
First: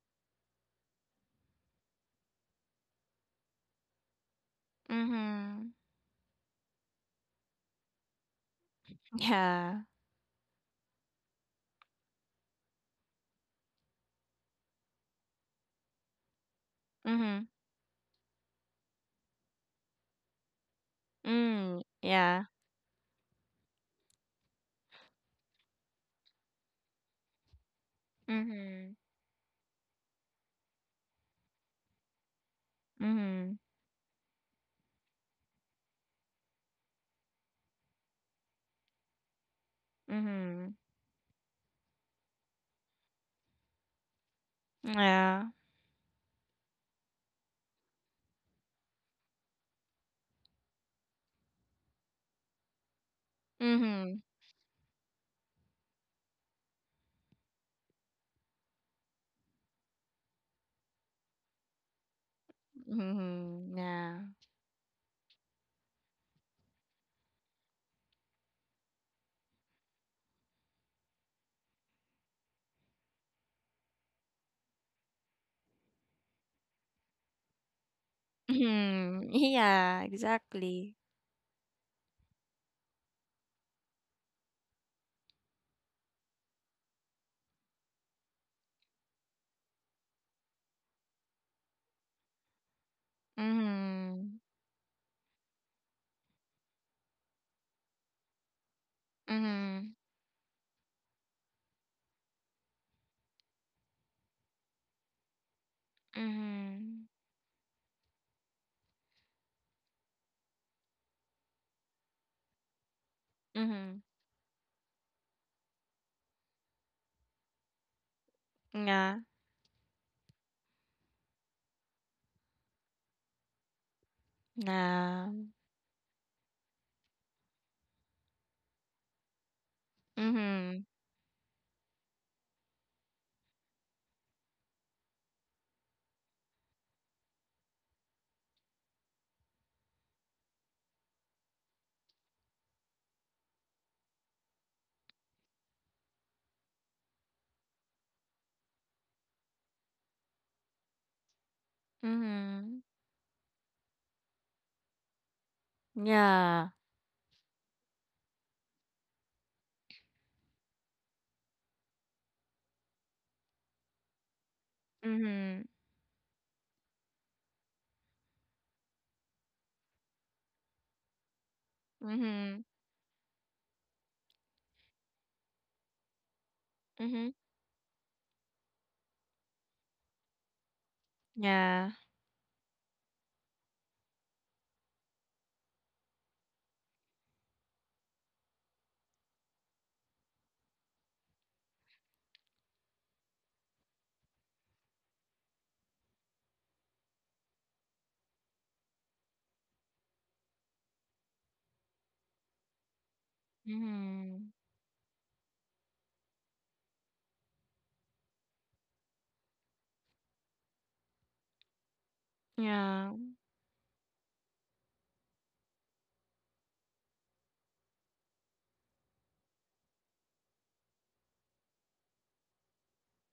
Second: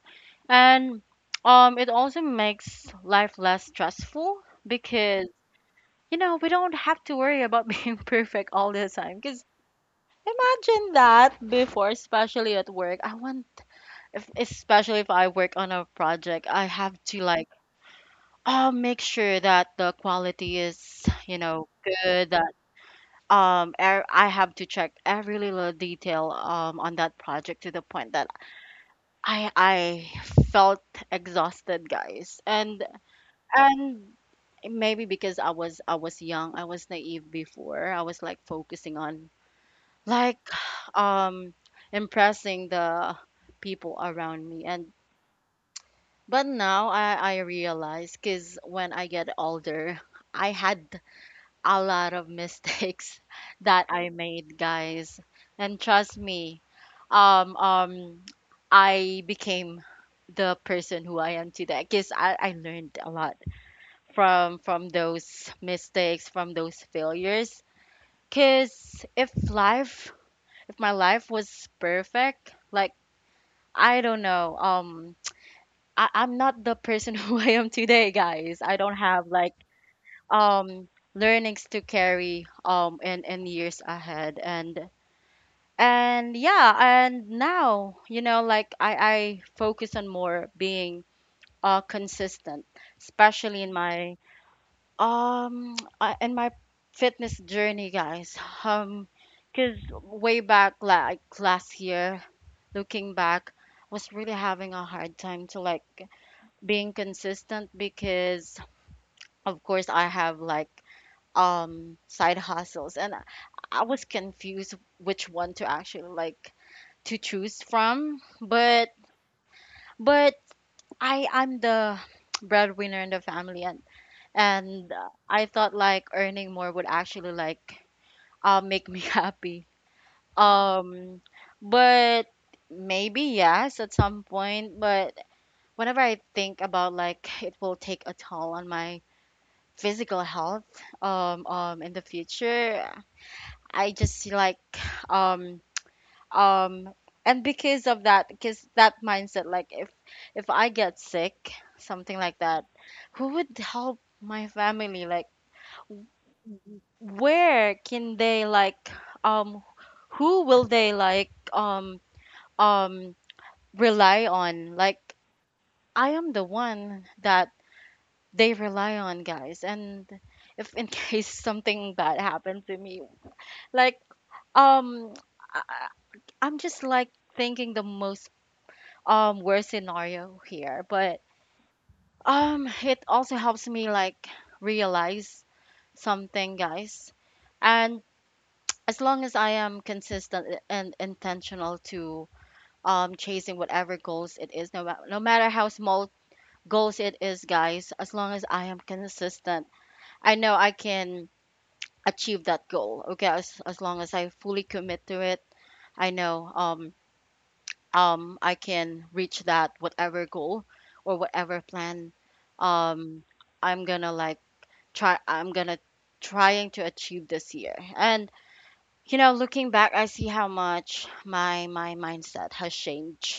And it also makes life less stressful because,
Mhm.
you know, we don't have to worry about being perfect all the time. Because
Yeah.
imagine that before, especially at work, I want, if, especially if I work on a project, I have to
Mhm.
like, oh, make sure that the quality is, you know,
Mm.
good.
Yeah.
That I have to check every little detail on that project, to the point that
Mhm.
I felt exhausted, guys.
Mhm.
And maybe because I was young, I was naive before. I was like focusing on like
Mhm.
um impressing the people around me. And
Yeah.
but now I realize cuz when I get older, I had a lot of mistakes that I
Mhm.
made, guys. And trust me, um um I became the person who I am today because I learned a lot
Mhm. Yeah.
from those mistakes, from those failures. Cause if life, if my life was perfect, like I don't know, I'm not the person who I am today, guys. I don't have
Mhm.
like
Yeah,
um
exactly.
learnings to carry in years ahead. And yeah, and now, you know, like I focus on more being consistent, especially in my
Mhm.
I and my fitness journey, guys. Um, cause
Mhm.
way back, like last year, looking back, was really having a hard time to like being
Mhm.
consistent because, of course, I have like side hustles, and I
Mhm.
was confused which one to actually like to choose from. But
Yeah.
but I'm the breadwinner in the family, and
Yeah.
I thought like earning more would actually like make me happy.
Mhm.
Um, but maybe yes at some point. But whenever I think about like it will take a toll on my physical health in the future, I just see like um um and because of that because that mindset like if I get sick something like that,
Mhm.
who would help my family like?
Yeah.
Where can they like um who will they like um rely on like.
Mhm.
I am the one that they rely on, guys, and if in case something bad happened
Mhm.
to me like um I, I- I'm just like
Mhm.
thinking the most worst scenario here, but
Yeah.
it also helps me like realize something, guys. And as long as I am consistent, and intentional to chasing whatever goals it is, no matter how small goals it is, guys, as long as I am consistent, I know I can achieve that goal. Okay, as long as I
Mhm.
fully commit to it, I know I can reach that whatever goal or whatever plan.
Yeah.
um I'm gonna like try I'm gonna trying to achieve this year. And you know, looking back, I see how much my mindset has changed,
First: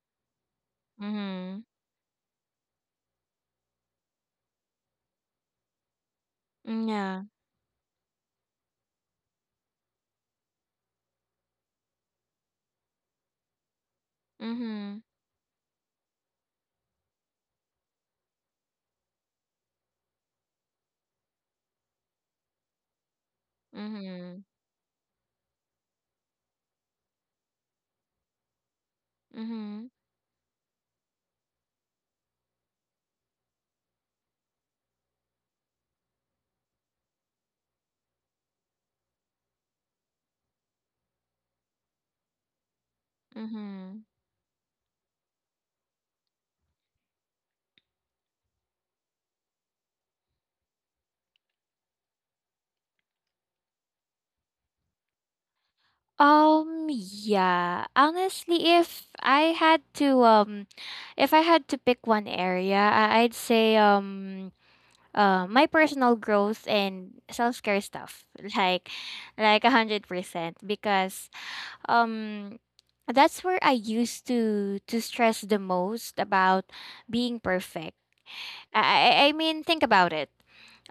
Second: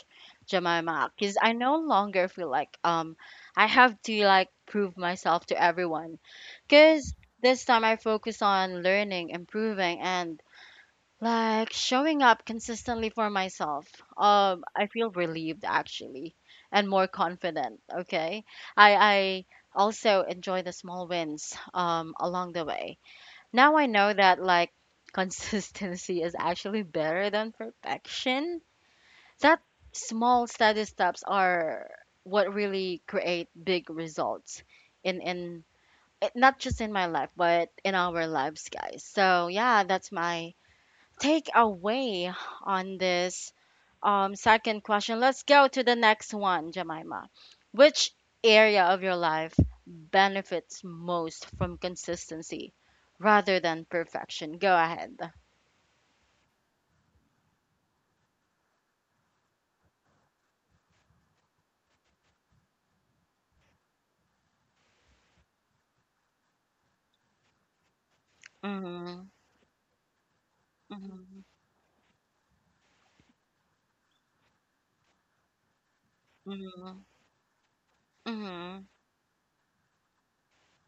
Jemima, because I
Mhm.
no longer feel like I have to like prove myself to everyone.
Mm,
Because
Yeah.
this time I focus on learning, improving, and like showing up consistently for myself. I
Mhm.
feel relieved actually, and more confident. Okay, I also enjoy the small wins along the way. Now I know that
Mhm.
like consistency is actually better than perfection. That
Mhm.
small steady steps are what really create big results in in not just in my life but in our lives, guys. So yeah, that's my take away on this
Mhm.
second question. Let's go to the next one, Jemima. Which area of your life benefits most from consistency rather than perfection? Go ahead.
Yeah. Honestly, if I had to pick one area, I'd say my personal growth and self care stuff, like
Mm-hmm.
like 100%, because
Mm-hmm.
um that's where I used to stress the most about
Mm-hmm.
being perfect. I
Mm-hmm.
I I mean, think about it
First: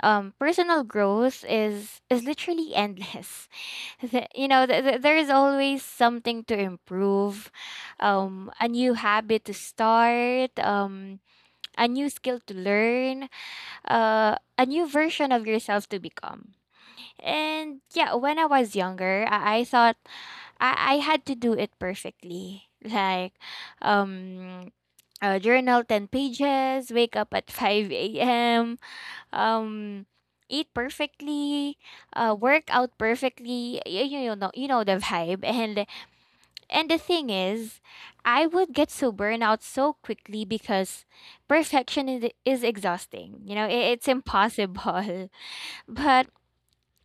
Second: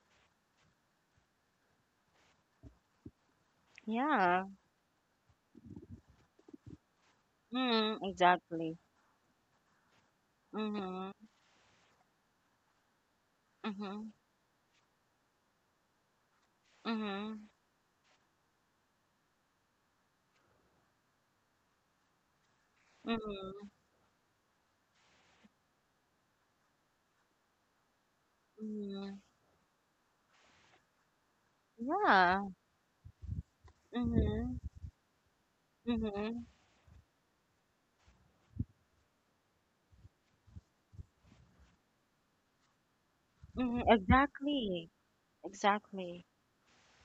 um, personal growth is literally endless.
Yeah.
There is always something to improve,
Mm,
a
exactly.
new habit to start,
Mm-hmm.
a new skill to learn,
Mm-hmm.
a new version of yourself to become.
Mm-hmm.
And yeah, when I was younger, I thought I had to do it perfectly. Like,
Mm-hmm.
um, journal 10 pages, wake up at 5 a.m.,
Mm-hmm.
um, eat perfectly,
Yeah.
work out perfectly.
Mm-hmm.
You know the vibe. And
Mm-hmm.
and the thing is, I would get so burned out so quickly because perfection is exhausting. You know,
Mm-hmm.
it's
Exactly.
impossible.
Exactly.
But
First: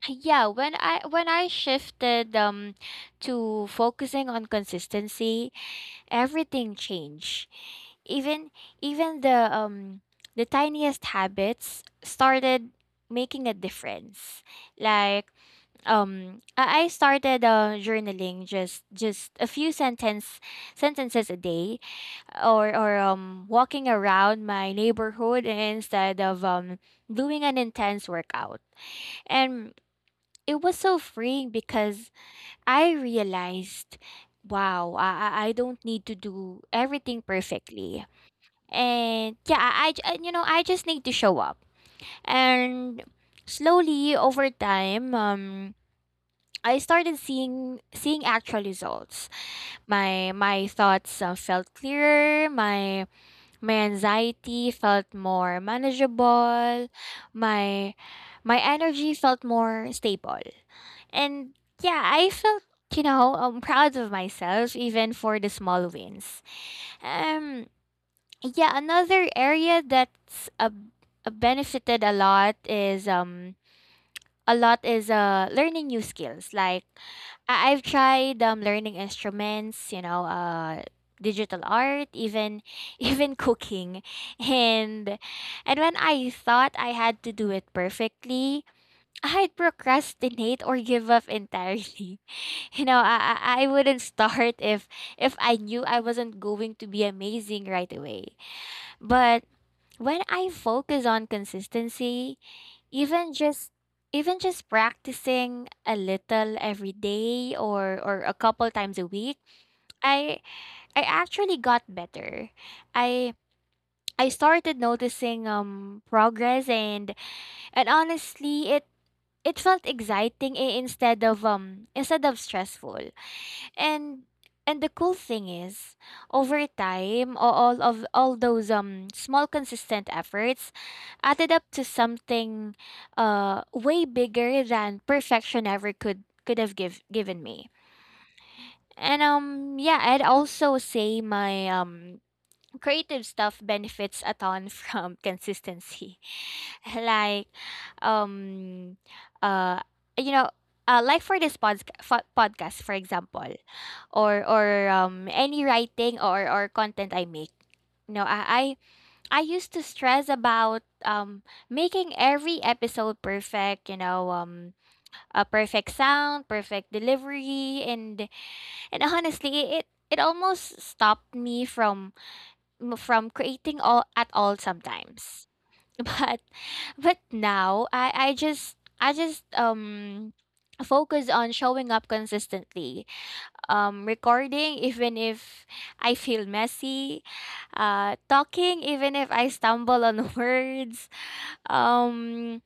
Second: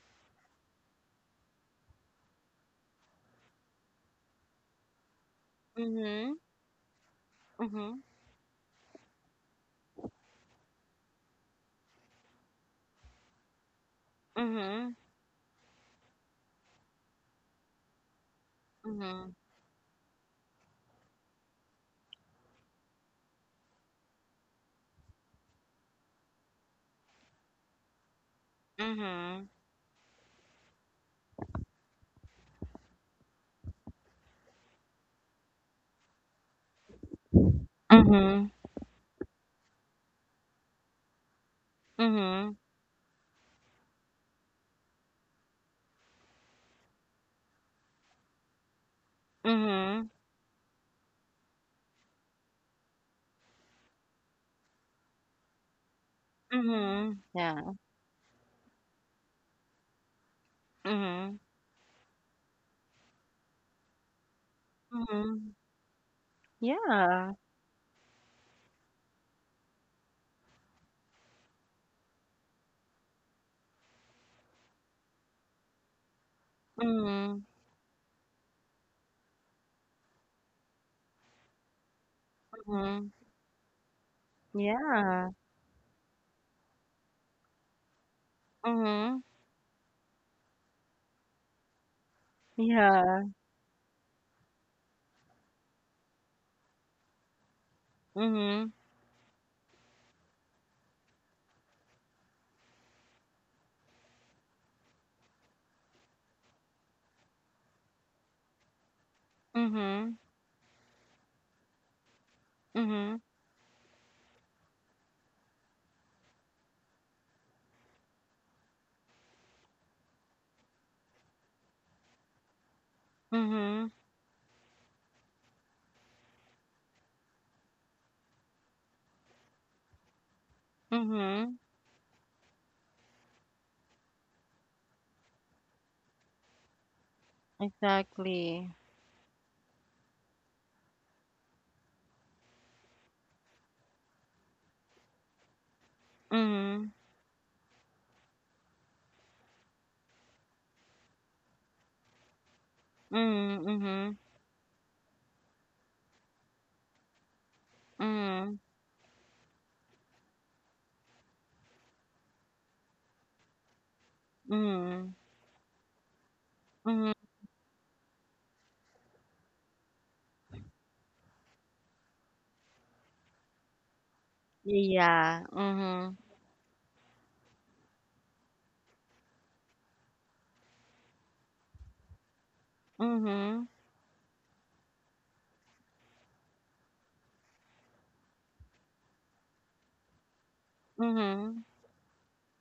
yeah, when I shifted to focusing on consistency,
Mm-hmm.
everything changed.
Mhm,
Even even the tiniest habits started making a difference.
mhm,
Like I started journaling just
mhm,
just a few sentences a day or walking around my neighborhood instead of doing an intense workout.
mhm,
And it was so freeing because I realized, wow, I don't need to do everything perfectly.
mhm,
And yeah, I j- and, you know, I just need to show up.
mhm,
And slowly over time, I started seeing actual results.
mhm,
My thoughts felt clearer. My anxiety felt more manageable,
mhm. Yeah.
my my energy felt more stable.
Mhm,
And yeah, I felt, proud of myself even for the
mhm.
small wins.
Yeah.
Um yeah, another area that's a benefited a lot is learning new skills. Like
Mhm,
I've tried learning instruments, digital art, even
mhm.
even cooking. And
Yeah.
and when I thought I had to do it perfectly,
Mhm.
I'd procrastinate or give up entirely. You know,
Yeah.
I wouldn't start if I knew I wasn't going to be amazing right away.
Mhm,
But when I focus on consistency, even just even just practicing a little every day or a couple times a week,
mhm,
I I actually got better.
mhm,
I I started noticing progress and honestly it felt exciting instead of stressful.
mhm,
And and the cool thing is, over time, a- all of all those small consistent efforts added
mhm.
up to something way bigger than perfection ever could have given me.
Exactly.
And yeah, I'd also say my creative stuff benefits a ton from consistency.
Mhm,
like, um, uh, you know, like, for this podcast, for example,
mhm, mhm,
or any writing or content I make. No,
mhm,
I used to stress about making every episode perfect,
mhm,
a perfect sound, perfect
mhm.
delivery and honestly it almost stopped me from creating all at all sometimes
Yeah. Mhm,
but now I just focus on showing up consistently,
mhm,
recording even if I feel messy, talking even if I stumble on words,
mhm,
um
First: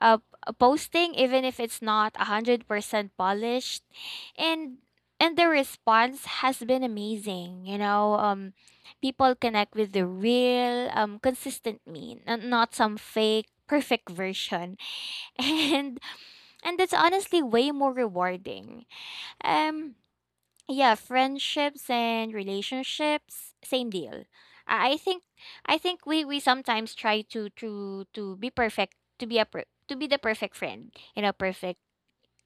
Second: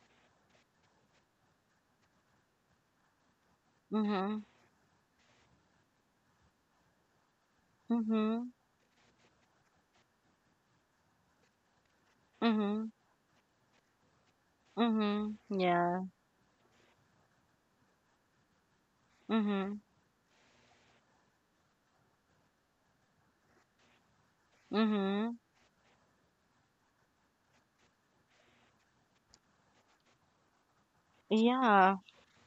posting even if it's not 100% polished.
mhm,
and and the response has been amazing.
mhm,
People connect with the real consistent me and not
mhm.
some fake perfect version.
Mhm.
and
Yeah.
and that's honestly way more rewarding.
Mhm.
um yeah, friendships and relationships, same deal. I I think
Mhm.
I think we sometimes try to be perfect, to be the perfect friend, you know, perfect
Yeah.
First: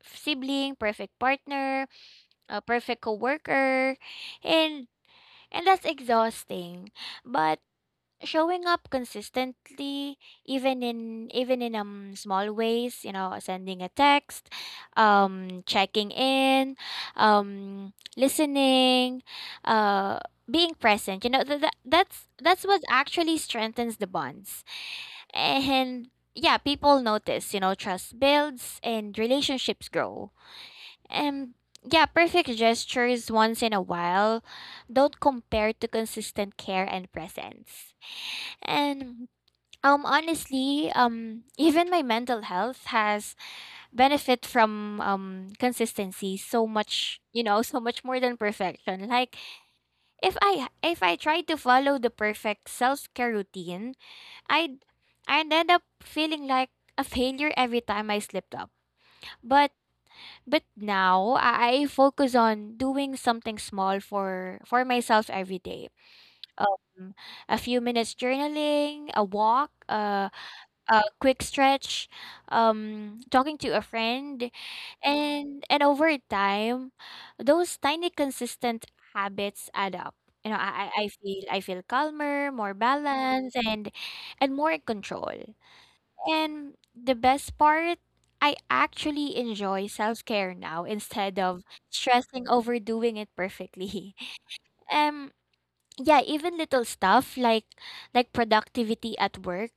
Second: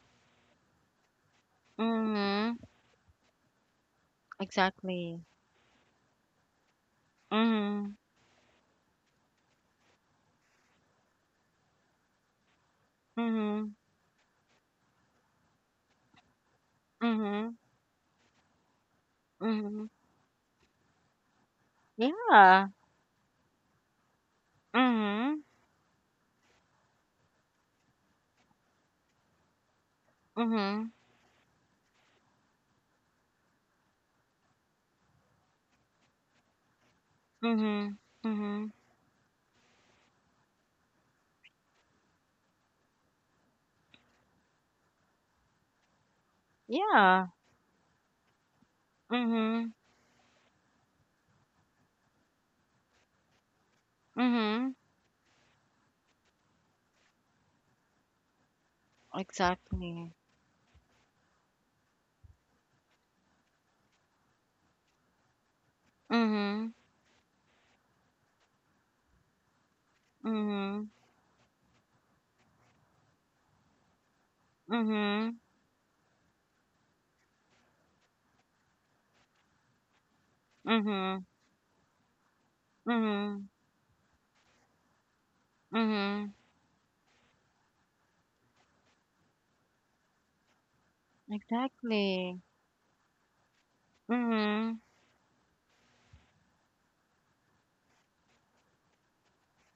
sibling, perfect partner,
Mhm.
a perfect coworker, and
Exactly.
and that's exhausting. But
Mhm.
showing up consistently, even in small ways,
Mhm.
sending a text, checking in,
Mhm.
listening,
Mhm.
uh being present, that's
Yeah.
what actually strengthens the bonds.
Mhm.
And yeah, people notice, trust builds and relationships grow.
Mhm.
And yeah, perfect gestures once in a while don't compare to consistent care and
Mhm.
presence.
Mhm.
And honestly, even my mental health has benefit from consistency so much,
Yeah.
so much more than perfection. Like
Mhm.
if I try to follow the perfect self care routine,
Mhm.
I'd I'd end up feeling like a failure every time I slipped up. But
Exactly.
now I focus on doing something small for myself every day.
Mhm.
Um, a few minutes journaling, a walk,
Mhm.
a quick stretch, talking to a friend,
Mhm.
and over time, those tiny consistent habits add up. You know, I feel calmer, more
Mhm. Mhm.
balanced, and more in control.
Mhm.
And the best part, I actually enjoy self care now instead of
Exactly.
stressing over doing it perfectly.
Mhm.
Um, yeah, even little stuff like productivity at work,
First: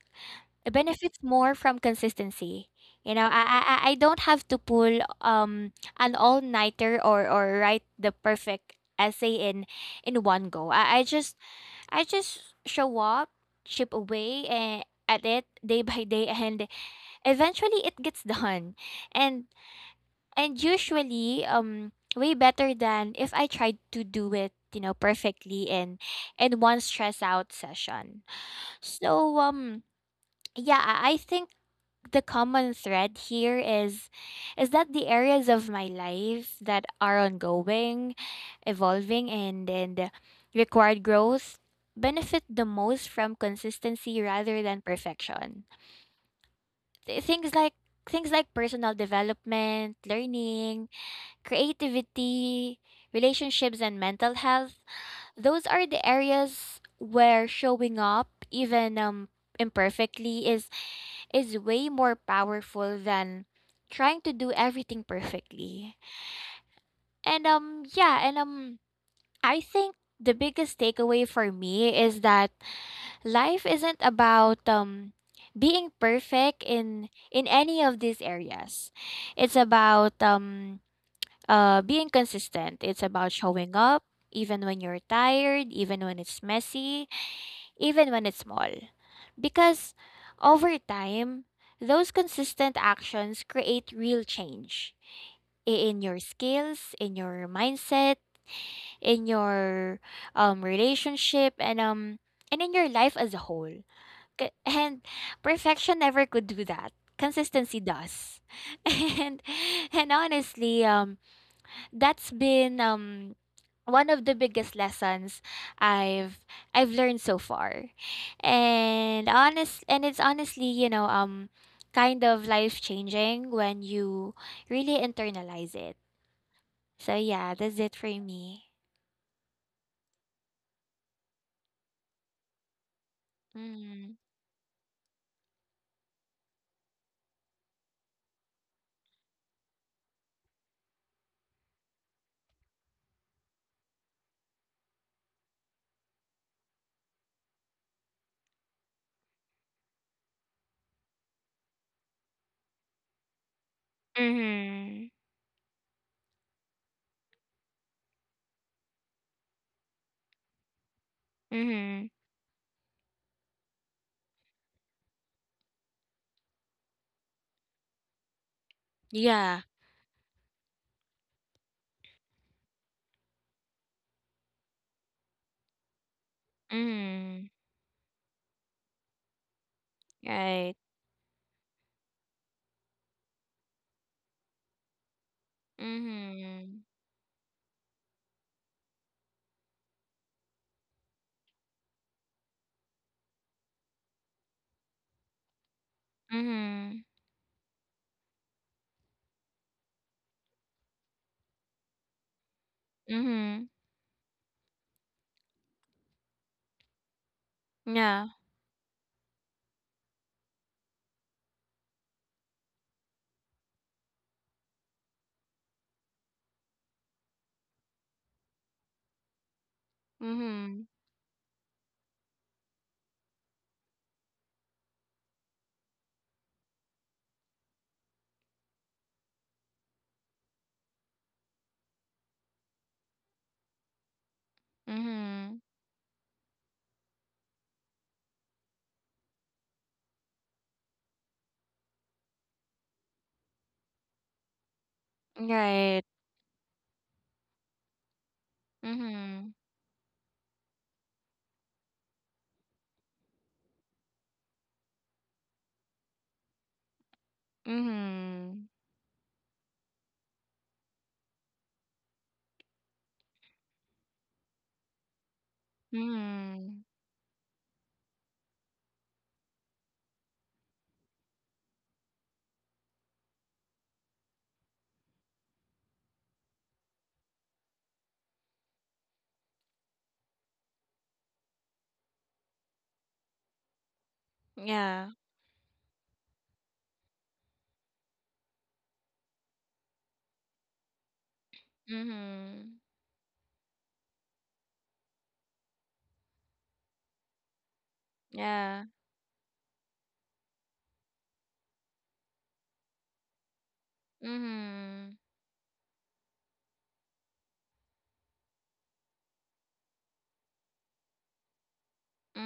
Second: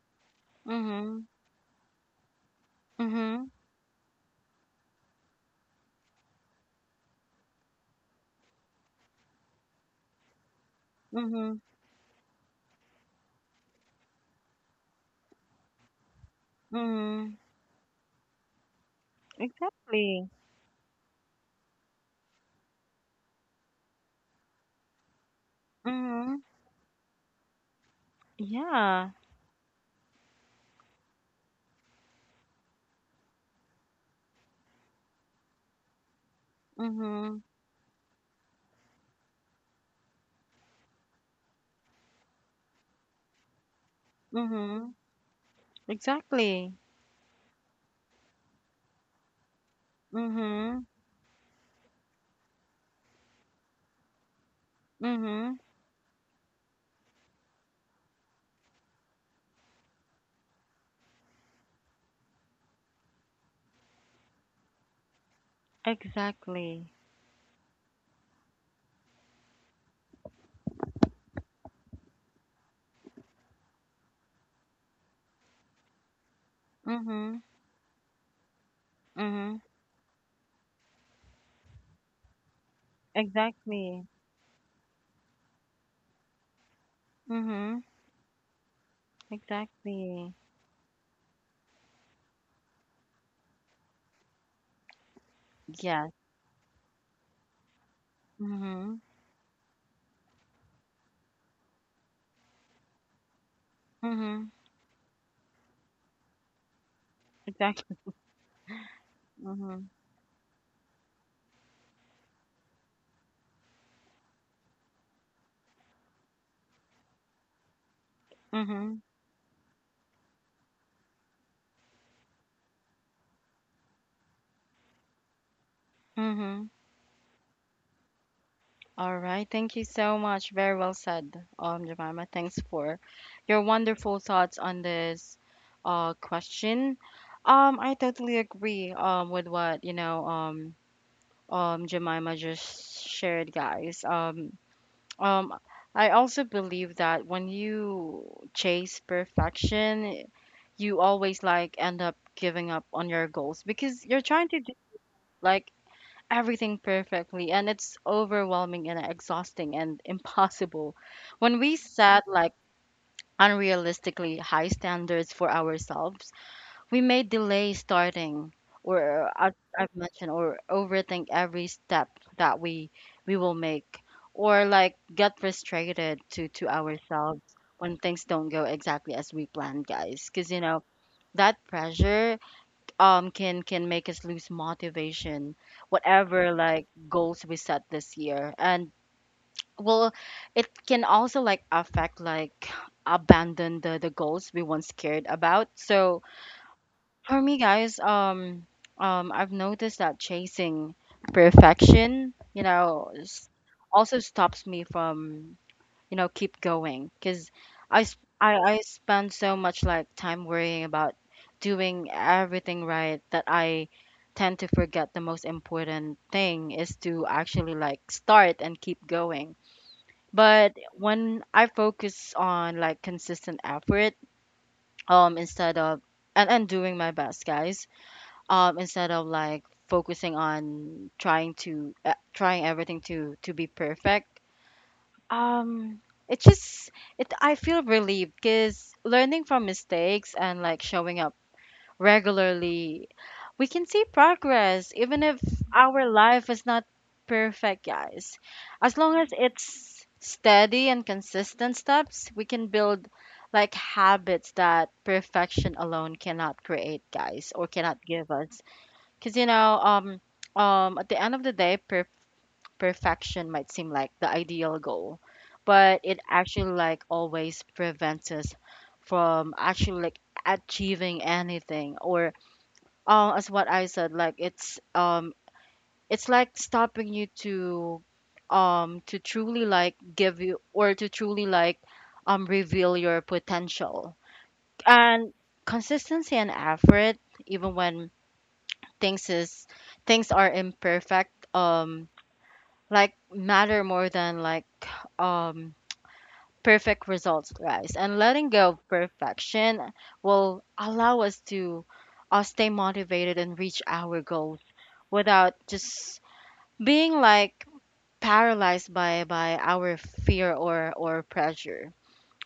it benefits
Mhm.
more from consistency. You know, I
Mhm.
I I I don't have to pull an all nighter or write the perfect essay in one go. I, I just
Mhm.
I just show up, chip away and at it day by day and
Mhm.
eventually it gets done. And
Exactly.
and usually way better than if I tried to do it, you know, perfectly in
Mhm.
one stress out session.
Yeah.
So yeah, I think the common thread here is that the areas of my life that are
Mhm.
ongoing, evolving and required growth benefit the most from consistency rather than
Mhm.
perfection.
Exactly.
Things like personal development,
Mhm.
learning, creativity, relationships and mental health,
Mhm.
those are the areas where showing up even imperfectly is way more powerful than trying to do everything perfectly.
Exactly.
And yeah, and I think the biggest takeaway for me is that life isn't about being perfect in
Mhm.
any of these areas. It's
Mhm.
about being consistent. It's about showing up
Exactly.
even when you're tired, even when it's messy,
Mhm.
even when it's small. Because
Exactly.
over time, those consistent actions create real change in
Yes.
your skills, in your mindset,
Mhm.
in your relationship, and in your life as a whole.
Mhm.
And perfection never could do that. Consistency
Exactly.
does. And
Mhm.
and honestly, that's been one of the biggest lessons I've I've learned so far.
Mhm.
And it's honestly, kind of life changing when you really internalize it.
Mhm.
So yeah, that's it for me.
All right. Thank you so much. Very well said, Jemima. Thanks for your
Mm.
wonderful thoughts on this question. I totally agree with what, you know, Jemima just shared, guys. Um, I also believe that when you chase perfection, you always like end up giving up on your goals because you're trying to do
Mhm.
like everything perfectly, and it's overwhelming and exhausting and impossible. When we
Mhm.
set like unrealistically high standards for ourselves, we may delay starting, or as
Yeah.
I've mentioned, or overthink every step that we will make, or like get frustrated to ourselves
Mhm.
when things don't go exactly as we planned, guys, because you
Right.
know that pressure can make us lose motivation whatever
Mhm.
like goals we set this year. And well, it can also like affect like abandon the goals we once cared about. So
Mhm.
for me, guys, I've noticed that chasing perfection, you know,
Mhm.
also stops me from, you know, keep going. Because
Yeah.
I spend so much like time worrying about doing everything right that I tend to forget the most important thing is to actually like start and keep going. But
Mhm.
when I focus on like consistent effort, instead of and doing my best, guys, instead of like focusing on trying to trying everything to be perfect,
Mhm.
um it just it I feel relieved, because learning from mistakes and like showing up regularly, we can see progress even if
Right.
our life is not perfect, guys. As long as
Mhm.
it's steady and consistent steps, we can build like habits that perfection alone cannot create, guys, or cannot give us.
Mhm.
Because you know, at the end of the day, perfection might seem like the ideal goal, but it actually
Mhm.
like always prevents us from actually like achieving anything. Or, as what I said, like it's like stopping you to truly like give you or to truly like reveal your potential.
Yeah.
And consistency and effort, even when things is things are imperfect,
Mhm.
like matter more than like um perfect results, guys. And letting go
Yeah.
of perfection will allow us to stay motivated and reach our goal
Mhm.
without just being like paralyzed by our fear or pressure.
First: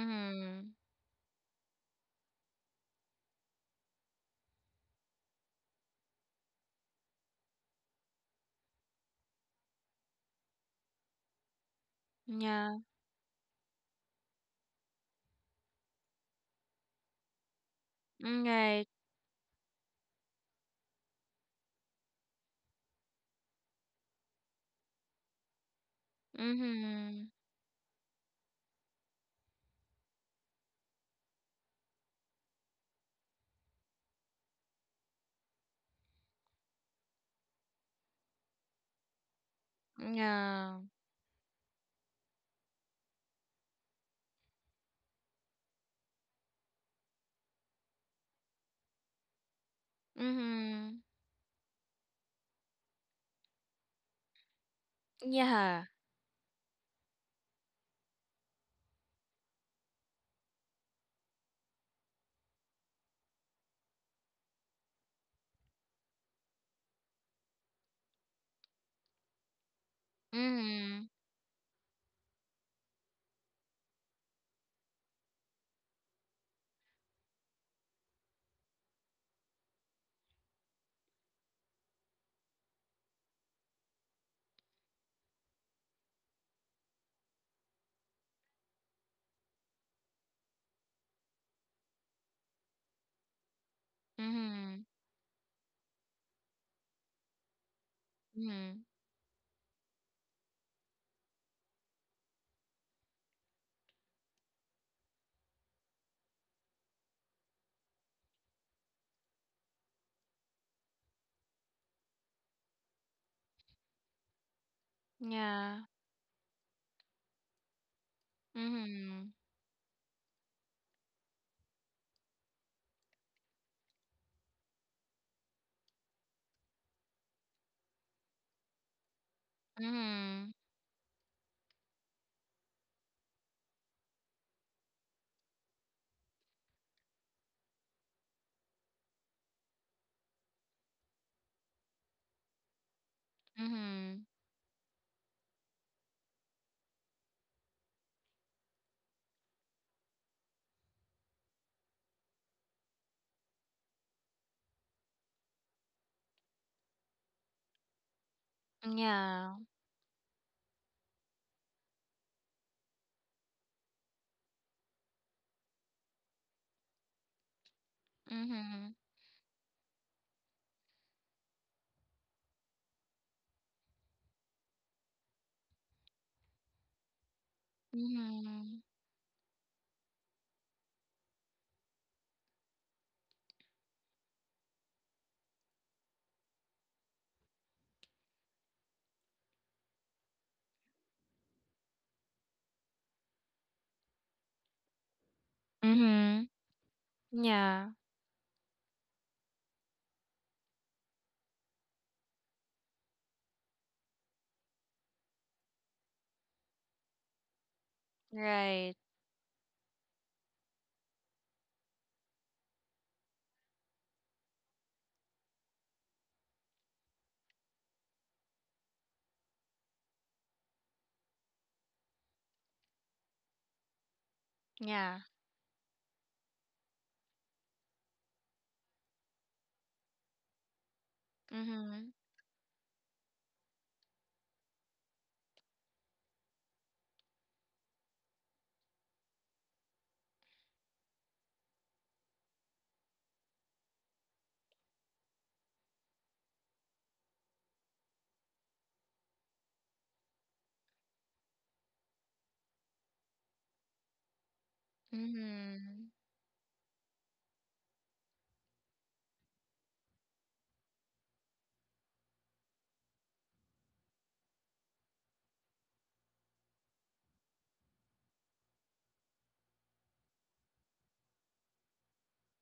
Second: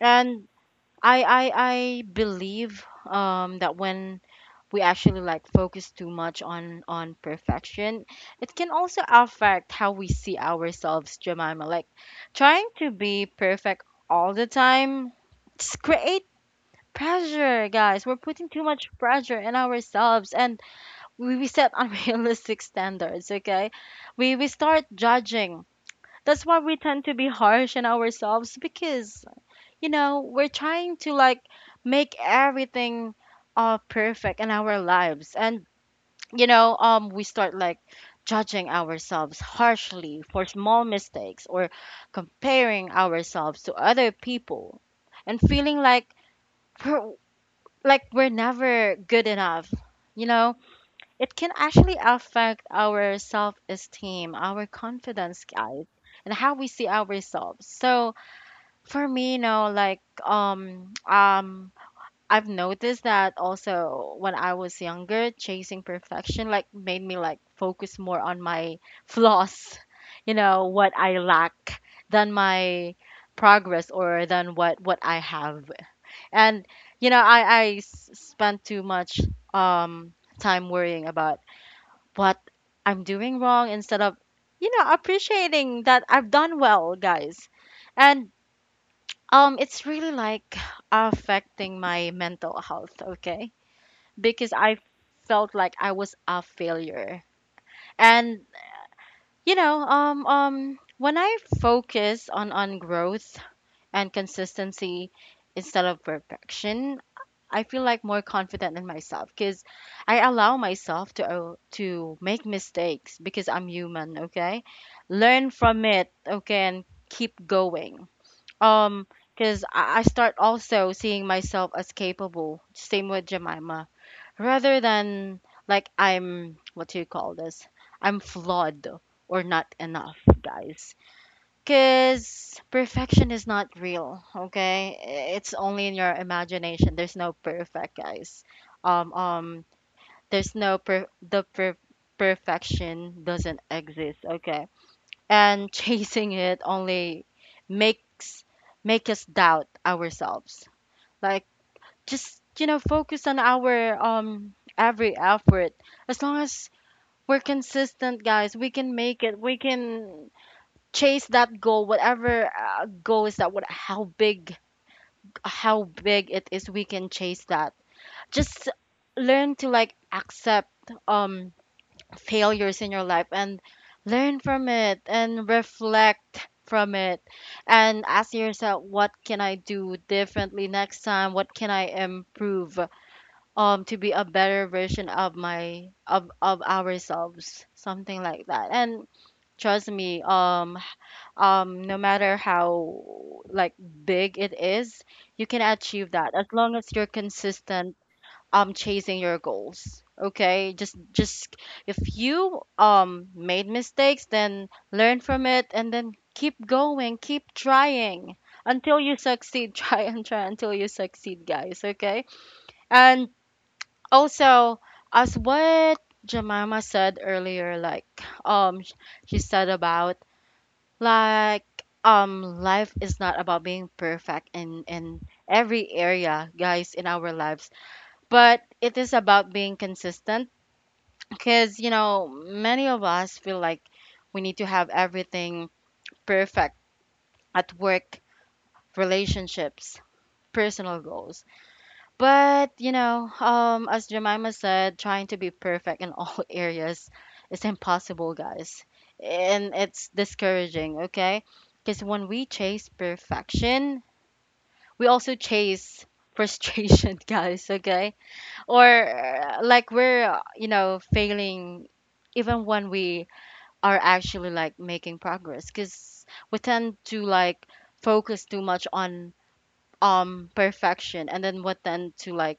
And I believe that when we actually like focus too much on perfection, it can also affect how we see ourselves, Jemima, like trying
Yeah.
to be perfect all the time, it's create pressure, guys. We're
Mm,
putting too
Right.
much pressure in ourselves and we set unrealistic standards, okay? We start judging, that's why we tend to be
Mhm.
harsh in ourselves. Because you know, we're trying to like make everything perfect in our lives. And you know, we start like judging ourselves harshly for
Yeah.
small mistakes or comparing ourselves to other people and feeling we're like we're never good enough. You know,
Mhm.
it can actually affect our self-esteem, our confidence,
Yeah.
guys, and how we see ourselves. So for me, you know, like I've noticed that also when I was younger, chasing perfection like made me like focus more on my flaws, you know, what
Mhm.
I lack than my progress or than what I have. And you know, spent too much um time worrying about what I'm doing wrong instead of, you know, appreciating that I've done well, guys. And it's really like affecting my mental health, okay? Because I
Mhm.
felt like I was a failure. And
Mhm.
you know, when I focus on growth and consistency instead of perfection, I feel like more confident in myself, because I allow myself to make mistakes because I'm human. Okay, learn
Yeah.
from it. Okay, and keep going. Um,
Mhm.
because I start also seeing myself as capable, same with Jemima, rather than like, I'm what do you call this? I'm flawed or not enough,
Mhm.
guys. Cause perfection is not real, okay? I- It's only in your imagination. There's no perfect, guys. Um, um, there's no per the per perfection doesn't exist,
Mhm.
okay? And chasing it only makes make us doubt ourselves. Like just you know focus on our every effort. As long as we're consistent, guys, we can make it.
Yeah.
We can chase that goal, whatever goal is that. What how big How big it is, we can chase that. Just
Mhm.
learn to like accept um failures in your life and learn from it and reflect from it and ask
Mhm.
yourself, what can I do differently next time? What can I improve to be a better version of my of ourselves, something like that. And trust me, no matter how like big it is, you can achieve that as
Mhm.
long as you're
Yeah.
consistent chasing your goals. Okay, just if you made mistakes, then learn from it and then keep going, keep trying
Right.
until you succeed. Try and try until you succeed, guys, okay? And also, as what Jemima said earlier, like um sh- she said about like life is not about being perfect in
Yeah.
every area, guys, in our lives, but it is about being consistent. Because you
Mhm.
know many of us feel like we need to have everything perfect at work, relationships, personal goals. But you know, as Jemima said, trying to be perfect in all areas is impossible, guys. And it's discouraging, okay? Because when we chase perfection, we also chase
Mhm.
frustration, guys, okay? Or like we're, you know, failing even when we are actually like making progress because we tend to like focus too much on perfection and then what then to like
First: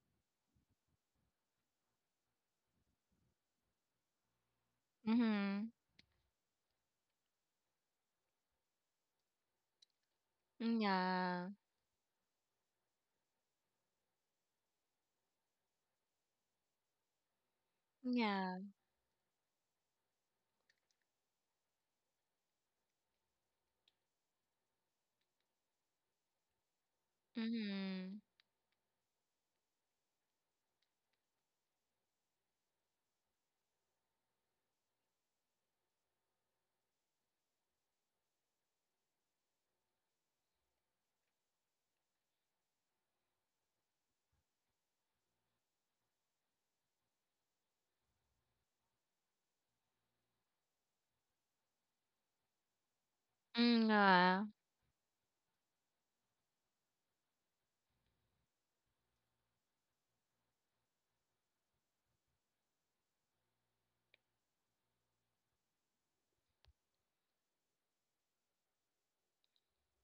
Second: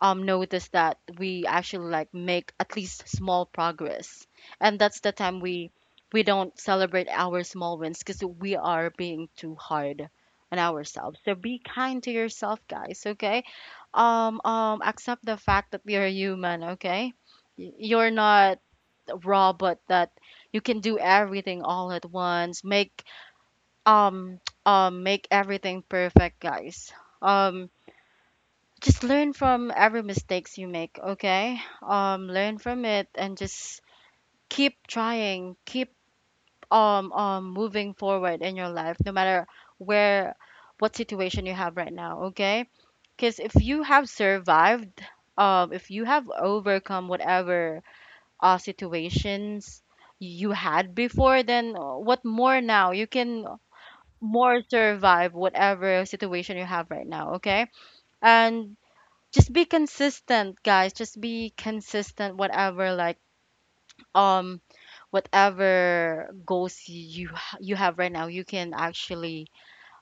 notice that we actually like make at least small progress, and that's the time we
Mhm.
we don't celebrate our small wins because we are being too hard on ourselves. So
Yeah.
be kind to yourself, guys, okay? Accept the fact that you're human, okay? You're not
Yeah.
raw, but that you can do everything all at once, make um make everything perfect, guys. um
Mhm.
just learn from every mistakes you make, okay? Learn from it and just keep trying, keep moving forward in your life, no matter where what situation you have right now, okay? Because if you have survived, if you have overcome whatever situations you had before, then what more now you can
Mm, yeah.
more survive whatever situation you have right now, okay? And just be consistent, guys. Just be consistent whatever like um whatever goals you have right now, you can actually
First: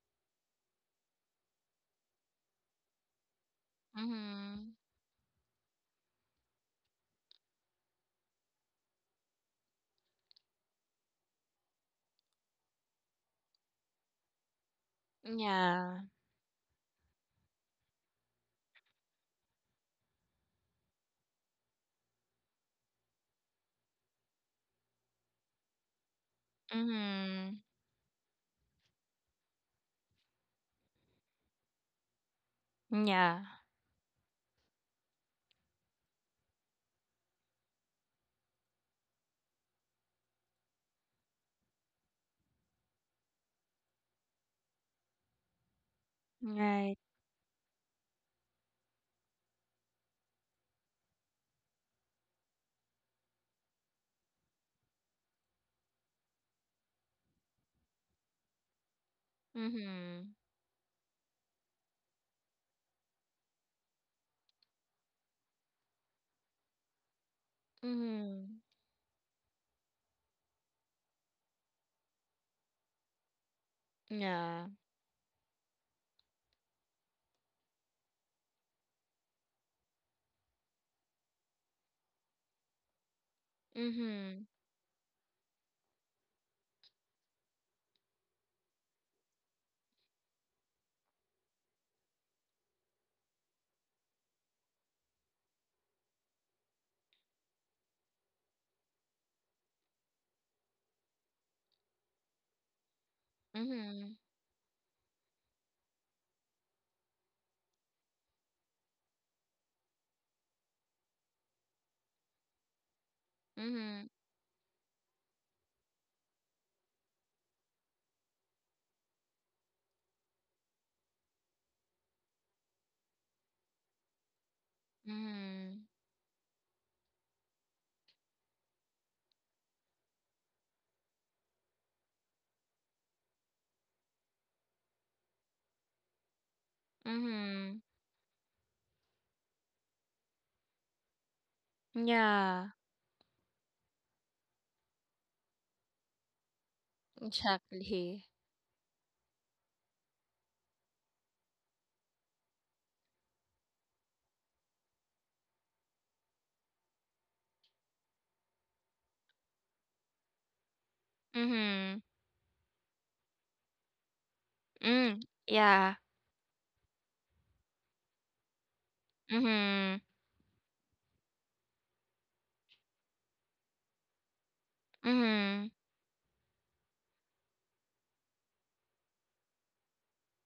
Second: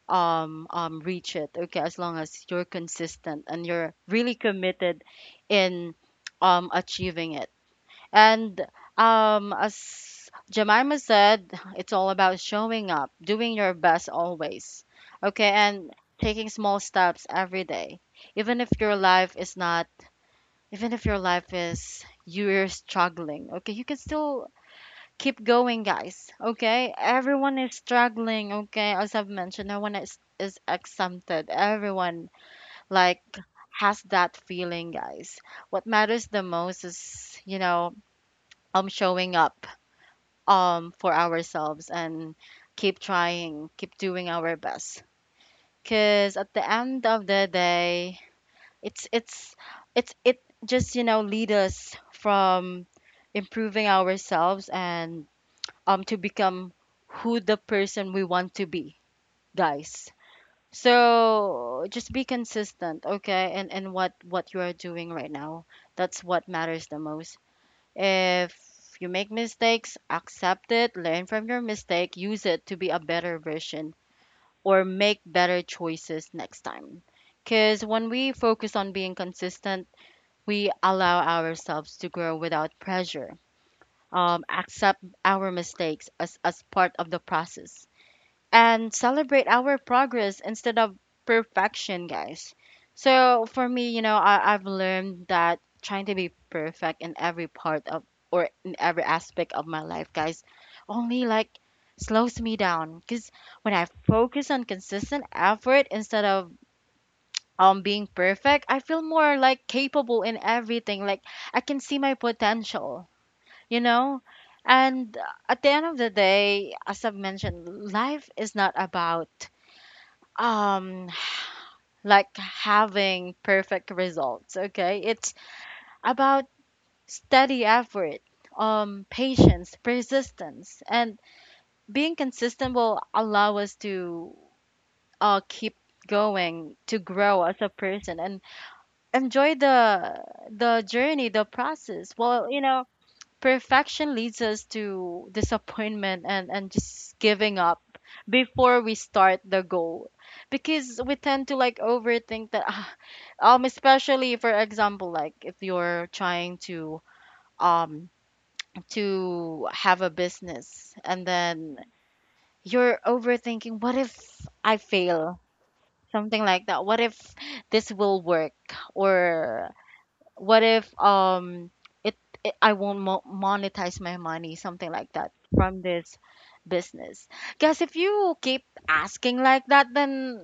reach it, okay? As long as you're consistent and you're really
Mhm.
committed in achieving it. And as Jemima said, it's all about showing up, doing your best always. Okay, and
Yeah.
taking small steps every day. Even if your life is not, even if your life is you're struggling, okay, you can still keep going, guys. Okay, everyone
Mhm.
is struggling. Okay, as I've mentioned, no one is exempted. Everyone like
Yeah.
has that feeling, guys. What matters the most is, you know, showing up for ourselves and keep trying, keep doing our best. Cause at the
Right.
end of the day, it's it's it just you know lead us from improving ourselves and to become who the person we want to be, guys.
Mhm.
So just be consistent, okay, and what you are doing right now. That's what matters the most. If
Mhm.
you make mistakes, accept it, learn from your mistake, use it to be a better version
Yeah.
or make better choices next time. Because when we focus on being consistent, we allow ourselves to grow without pressure.
Mhm.
Accept our mistakes as part of the process and celebrate our progress instead of perfection, guys. So for me, you know, I've learned that trying to be perfect in every part of or in every aspect of my life, guys, only like slows me down. Cause when I
Mhm.
focus on consistent effort instead of being perfect, I feel more like capable in everything. Like I can see my potential, you
Mhm.
know? And at the end of the day, as I've mentioned, life is not about um like having perfect results, okay. It's
Mhm.
about steady effort, patience, persistence, and being consistent will allow us to keep going, to grow as a
Mhm.
person, and enjoy the journey, the process. Well, you
Yeah.
know, perfection leads us to disappointment and just giving up
Exactly.
before we start the goal, because we tend to like overthink that especially for example like if you're trying um to have a business, and then
Mhm.
you're overthinking, what if I
Mm.
fail,
Yeah.
something like that. What if this will work, or
Mhm.
what if it, it I won't monetize my money, something like that
Mhm.
from this business. Because if you keep asking like that, then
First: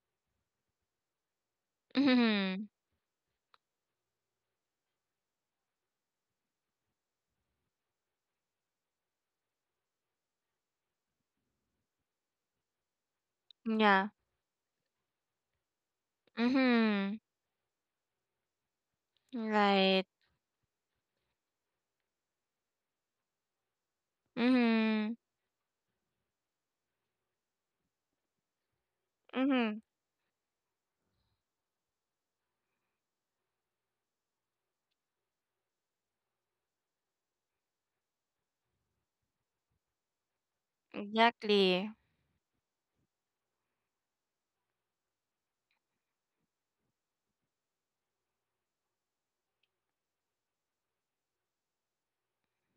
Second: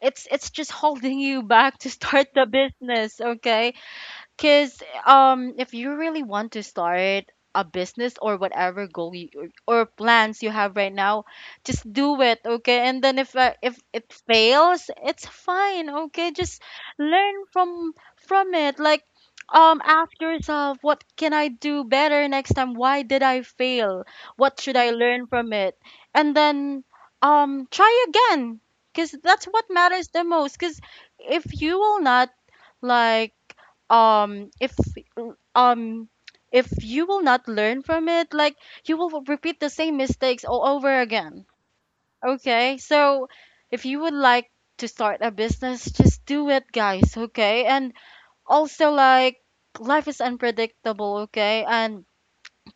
it's just holding you back to start the
Mhm.
business, okay? Because if you really want to start a business or whatever goal you, or plans you have right now, just do it, okay? And then if
Yeah.
it fails, it's fine, okay? Just
Mhm.
learn from it. Like
Right.
ask yourself, what can I do better next time? Why did I fail? What should I
Mhm.
learn from it? And then try again, because that's what
Mhm.
matters the most. Because if you will not like um if um if you will not learn from it, like you will repeat the same mistakes all over again,
Exactly.
okay? So if you would like to start a business, just do it, guys, okay? And also like life is unpredictable, okay, and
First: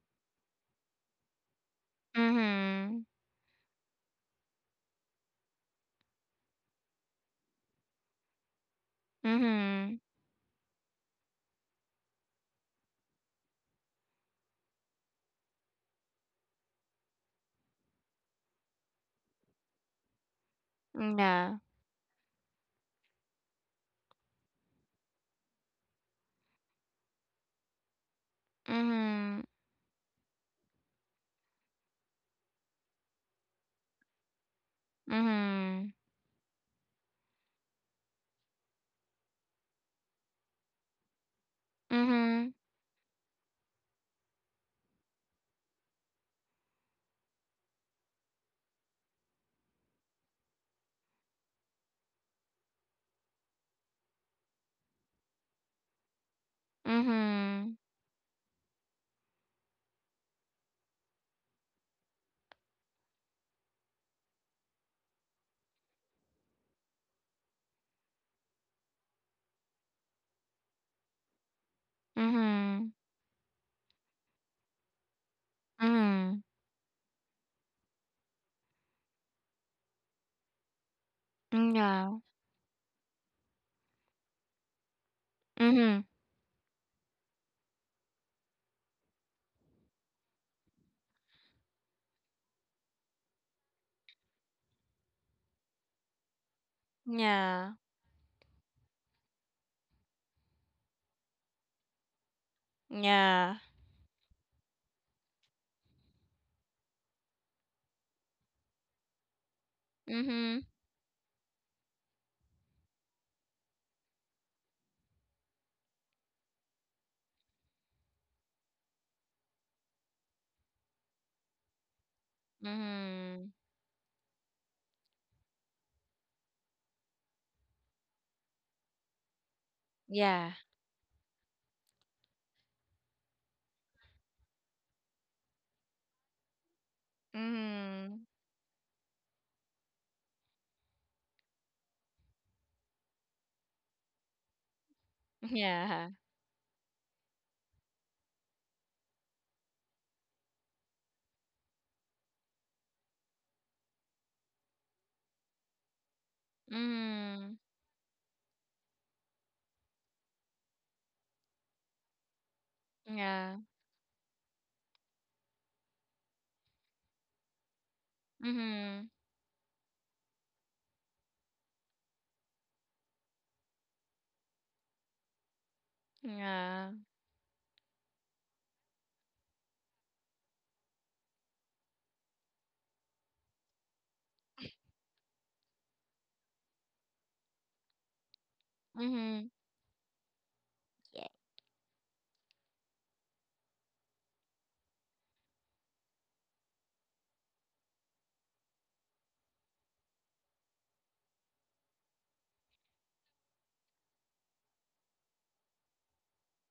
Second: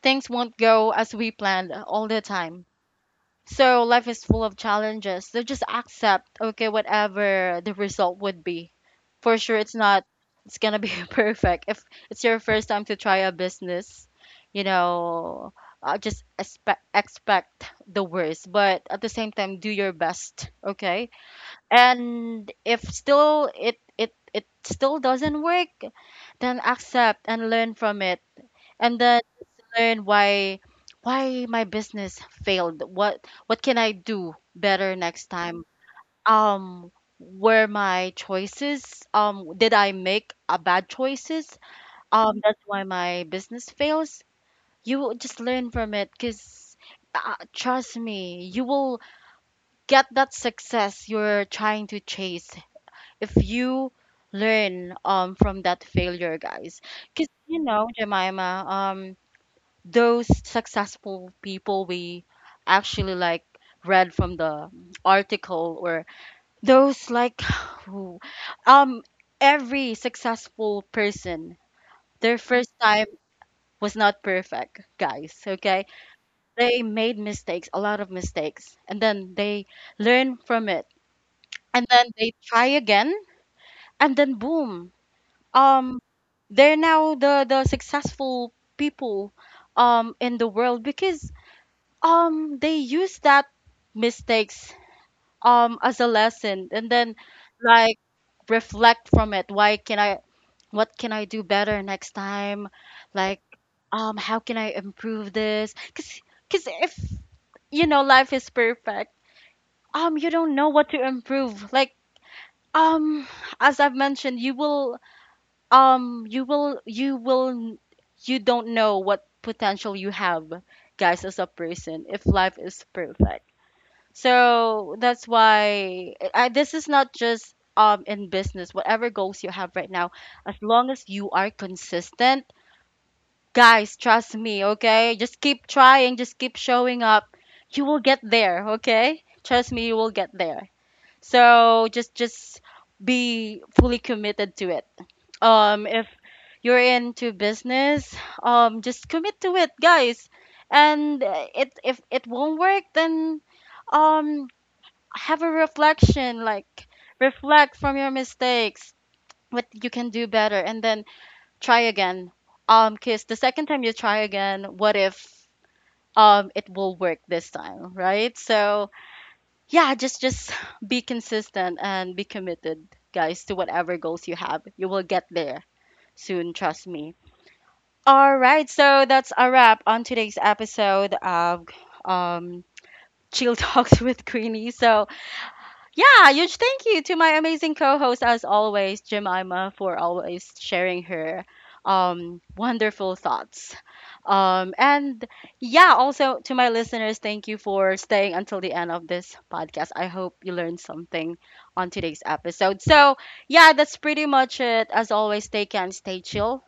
things won't go as we planned all the time,
Mhm.
so life is full of challenges. So just accept, okay, whatever the result would be. For sure, it's
Mhm.
not, it's gonna be perfect. If it's your first time to try a business, you know, just expect the worst, but at the same time, do your best, okay?
Yeah.
And if still it still doesn't work, then accept and learn from it, and then
Mhm.
learn why my business failed, what can I do better next time.
Mhm.
um were my choices, did I make a bad choices,
Mhm.
that's why my business fails. You will just learn from it, because trust me, you will get that success you're trying to chase if you learn from that failure, guys. Because you
Mhm.
know, Jemima, those successful people we actually like read from the article, or those like who um every successful person, their first
Mhm.
time was not perfect, guys, okay?
Mhm.
They made mistakes, a lot of mistakes, and then they learn from it,
Mm,
and then
Yeah.
they try again, and then boom, um
Mhm.
they're now the successful people in the world, because they use that mistakes as a lesson, and then
Yeah.
like reflect from it. Why can I, what can I do better next time? Like
Yeah.
how can I improve this? Cuz if you know life is perfect, you don't
Mhm.
know what to improve. Like um as I've mentioned, you will um you will you will you don't know what potential you have, guys, as a person, if life is perfect.
Mhm.
So that's why this is not just in business, whatever goals you have right now,
Yeah.
as long as you are consistent, guys, trust me, okay? Just keep trying, just keep showing up. You will get
Mhm.
there, okay? Trust me, you will get there. So just be fully committed to it. If
Yeah.
you're into business, just commit to it, guys. And it if it won't work, then um have a reflection, like
Mhm.
reflect from your mistakes, what you can do better, and then try again, because the
Yeah.
second time you try again, what if it will work this time, right? So
Mhm.
yeah, just be consistent and be committed, guys, to whatever goals you have. You will get there soon, trust
Yeah.
me. All right, so that's a wrap on today's episode of um Chill Talks with Queenie. So yeah, huge thank you to my amazing co-host as always,
Mhm.
Jemima, for always sharing
Yeah.
her wonderful thoughts. And yeah, also to my listeners, thank you for staying until the end of this podcast. I hope you learned something on today's episode. So yeah, that's pretty much it. As always, stay chill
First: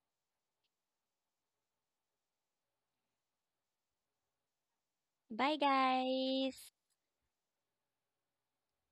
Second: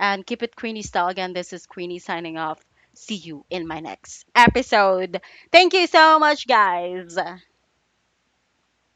and keep it Queenie style. Again, this is Queenie signing off. See you in my next episode.
Bye
Thank you so much,
guys.
guys.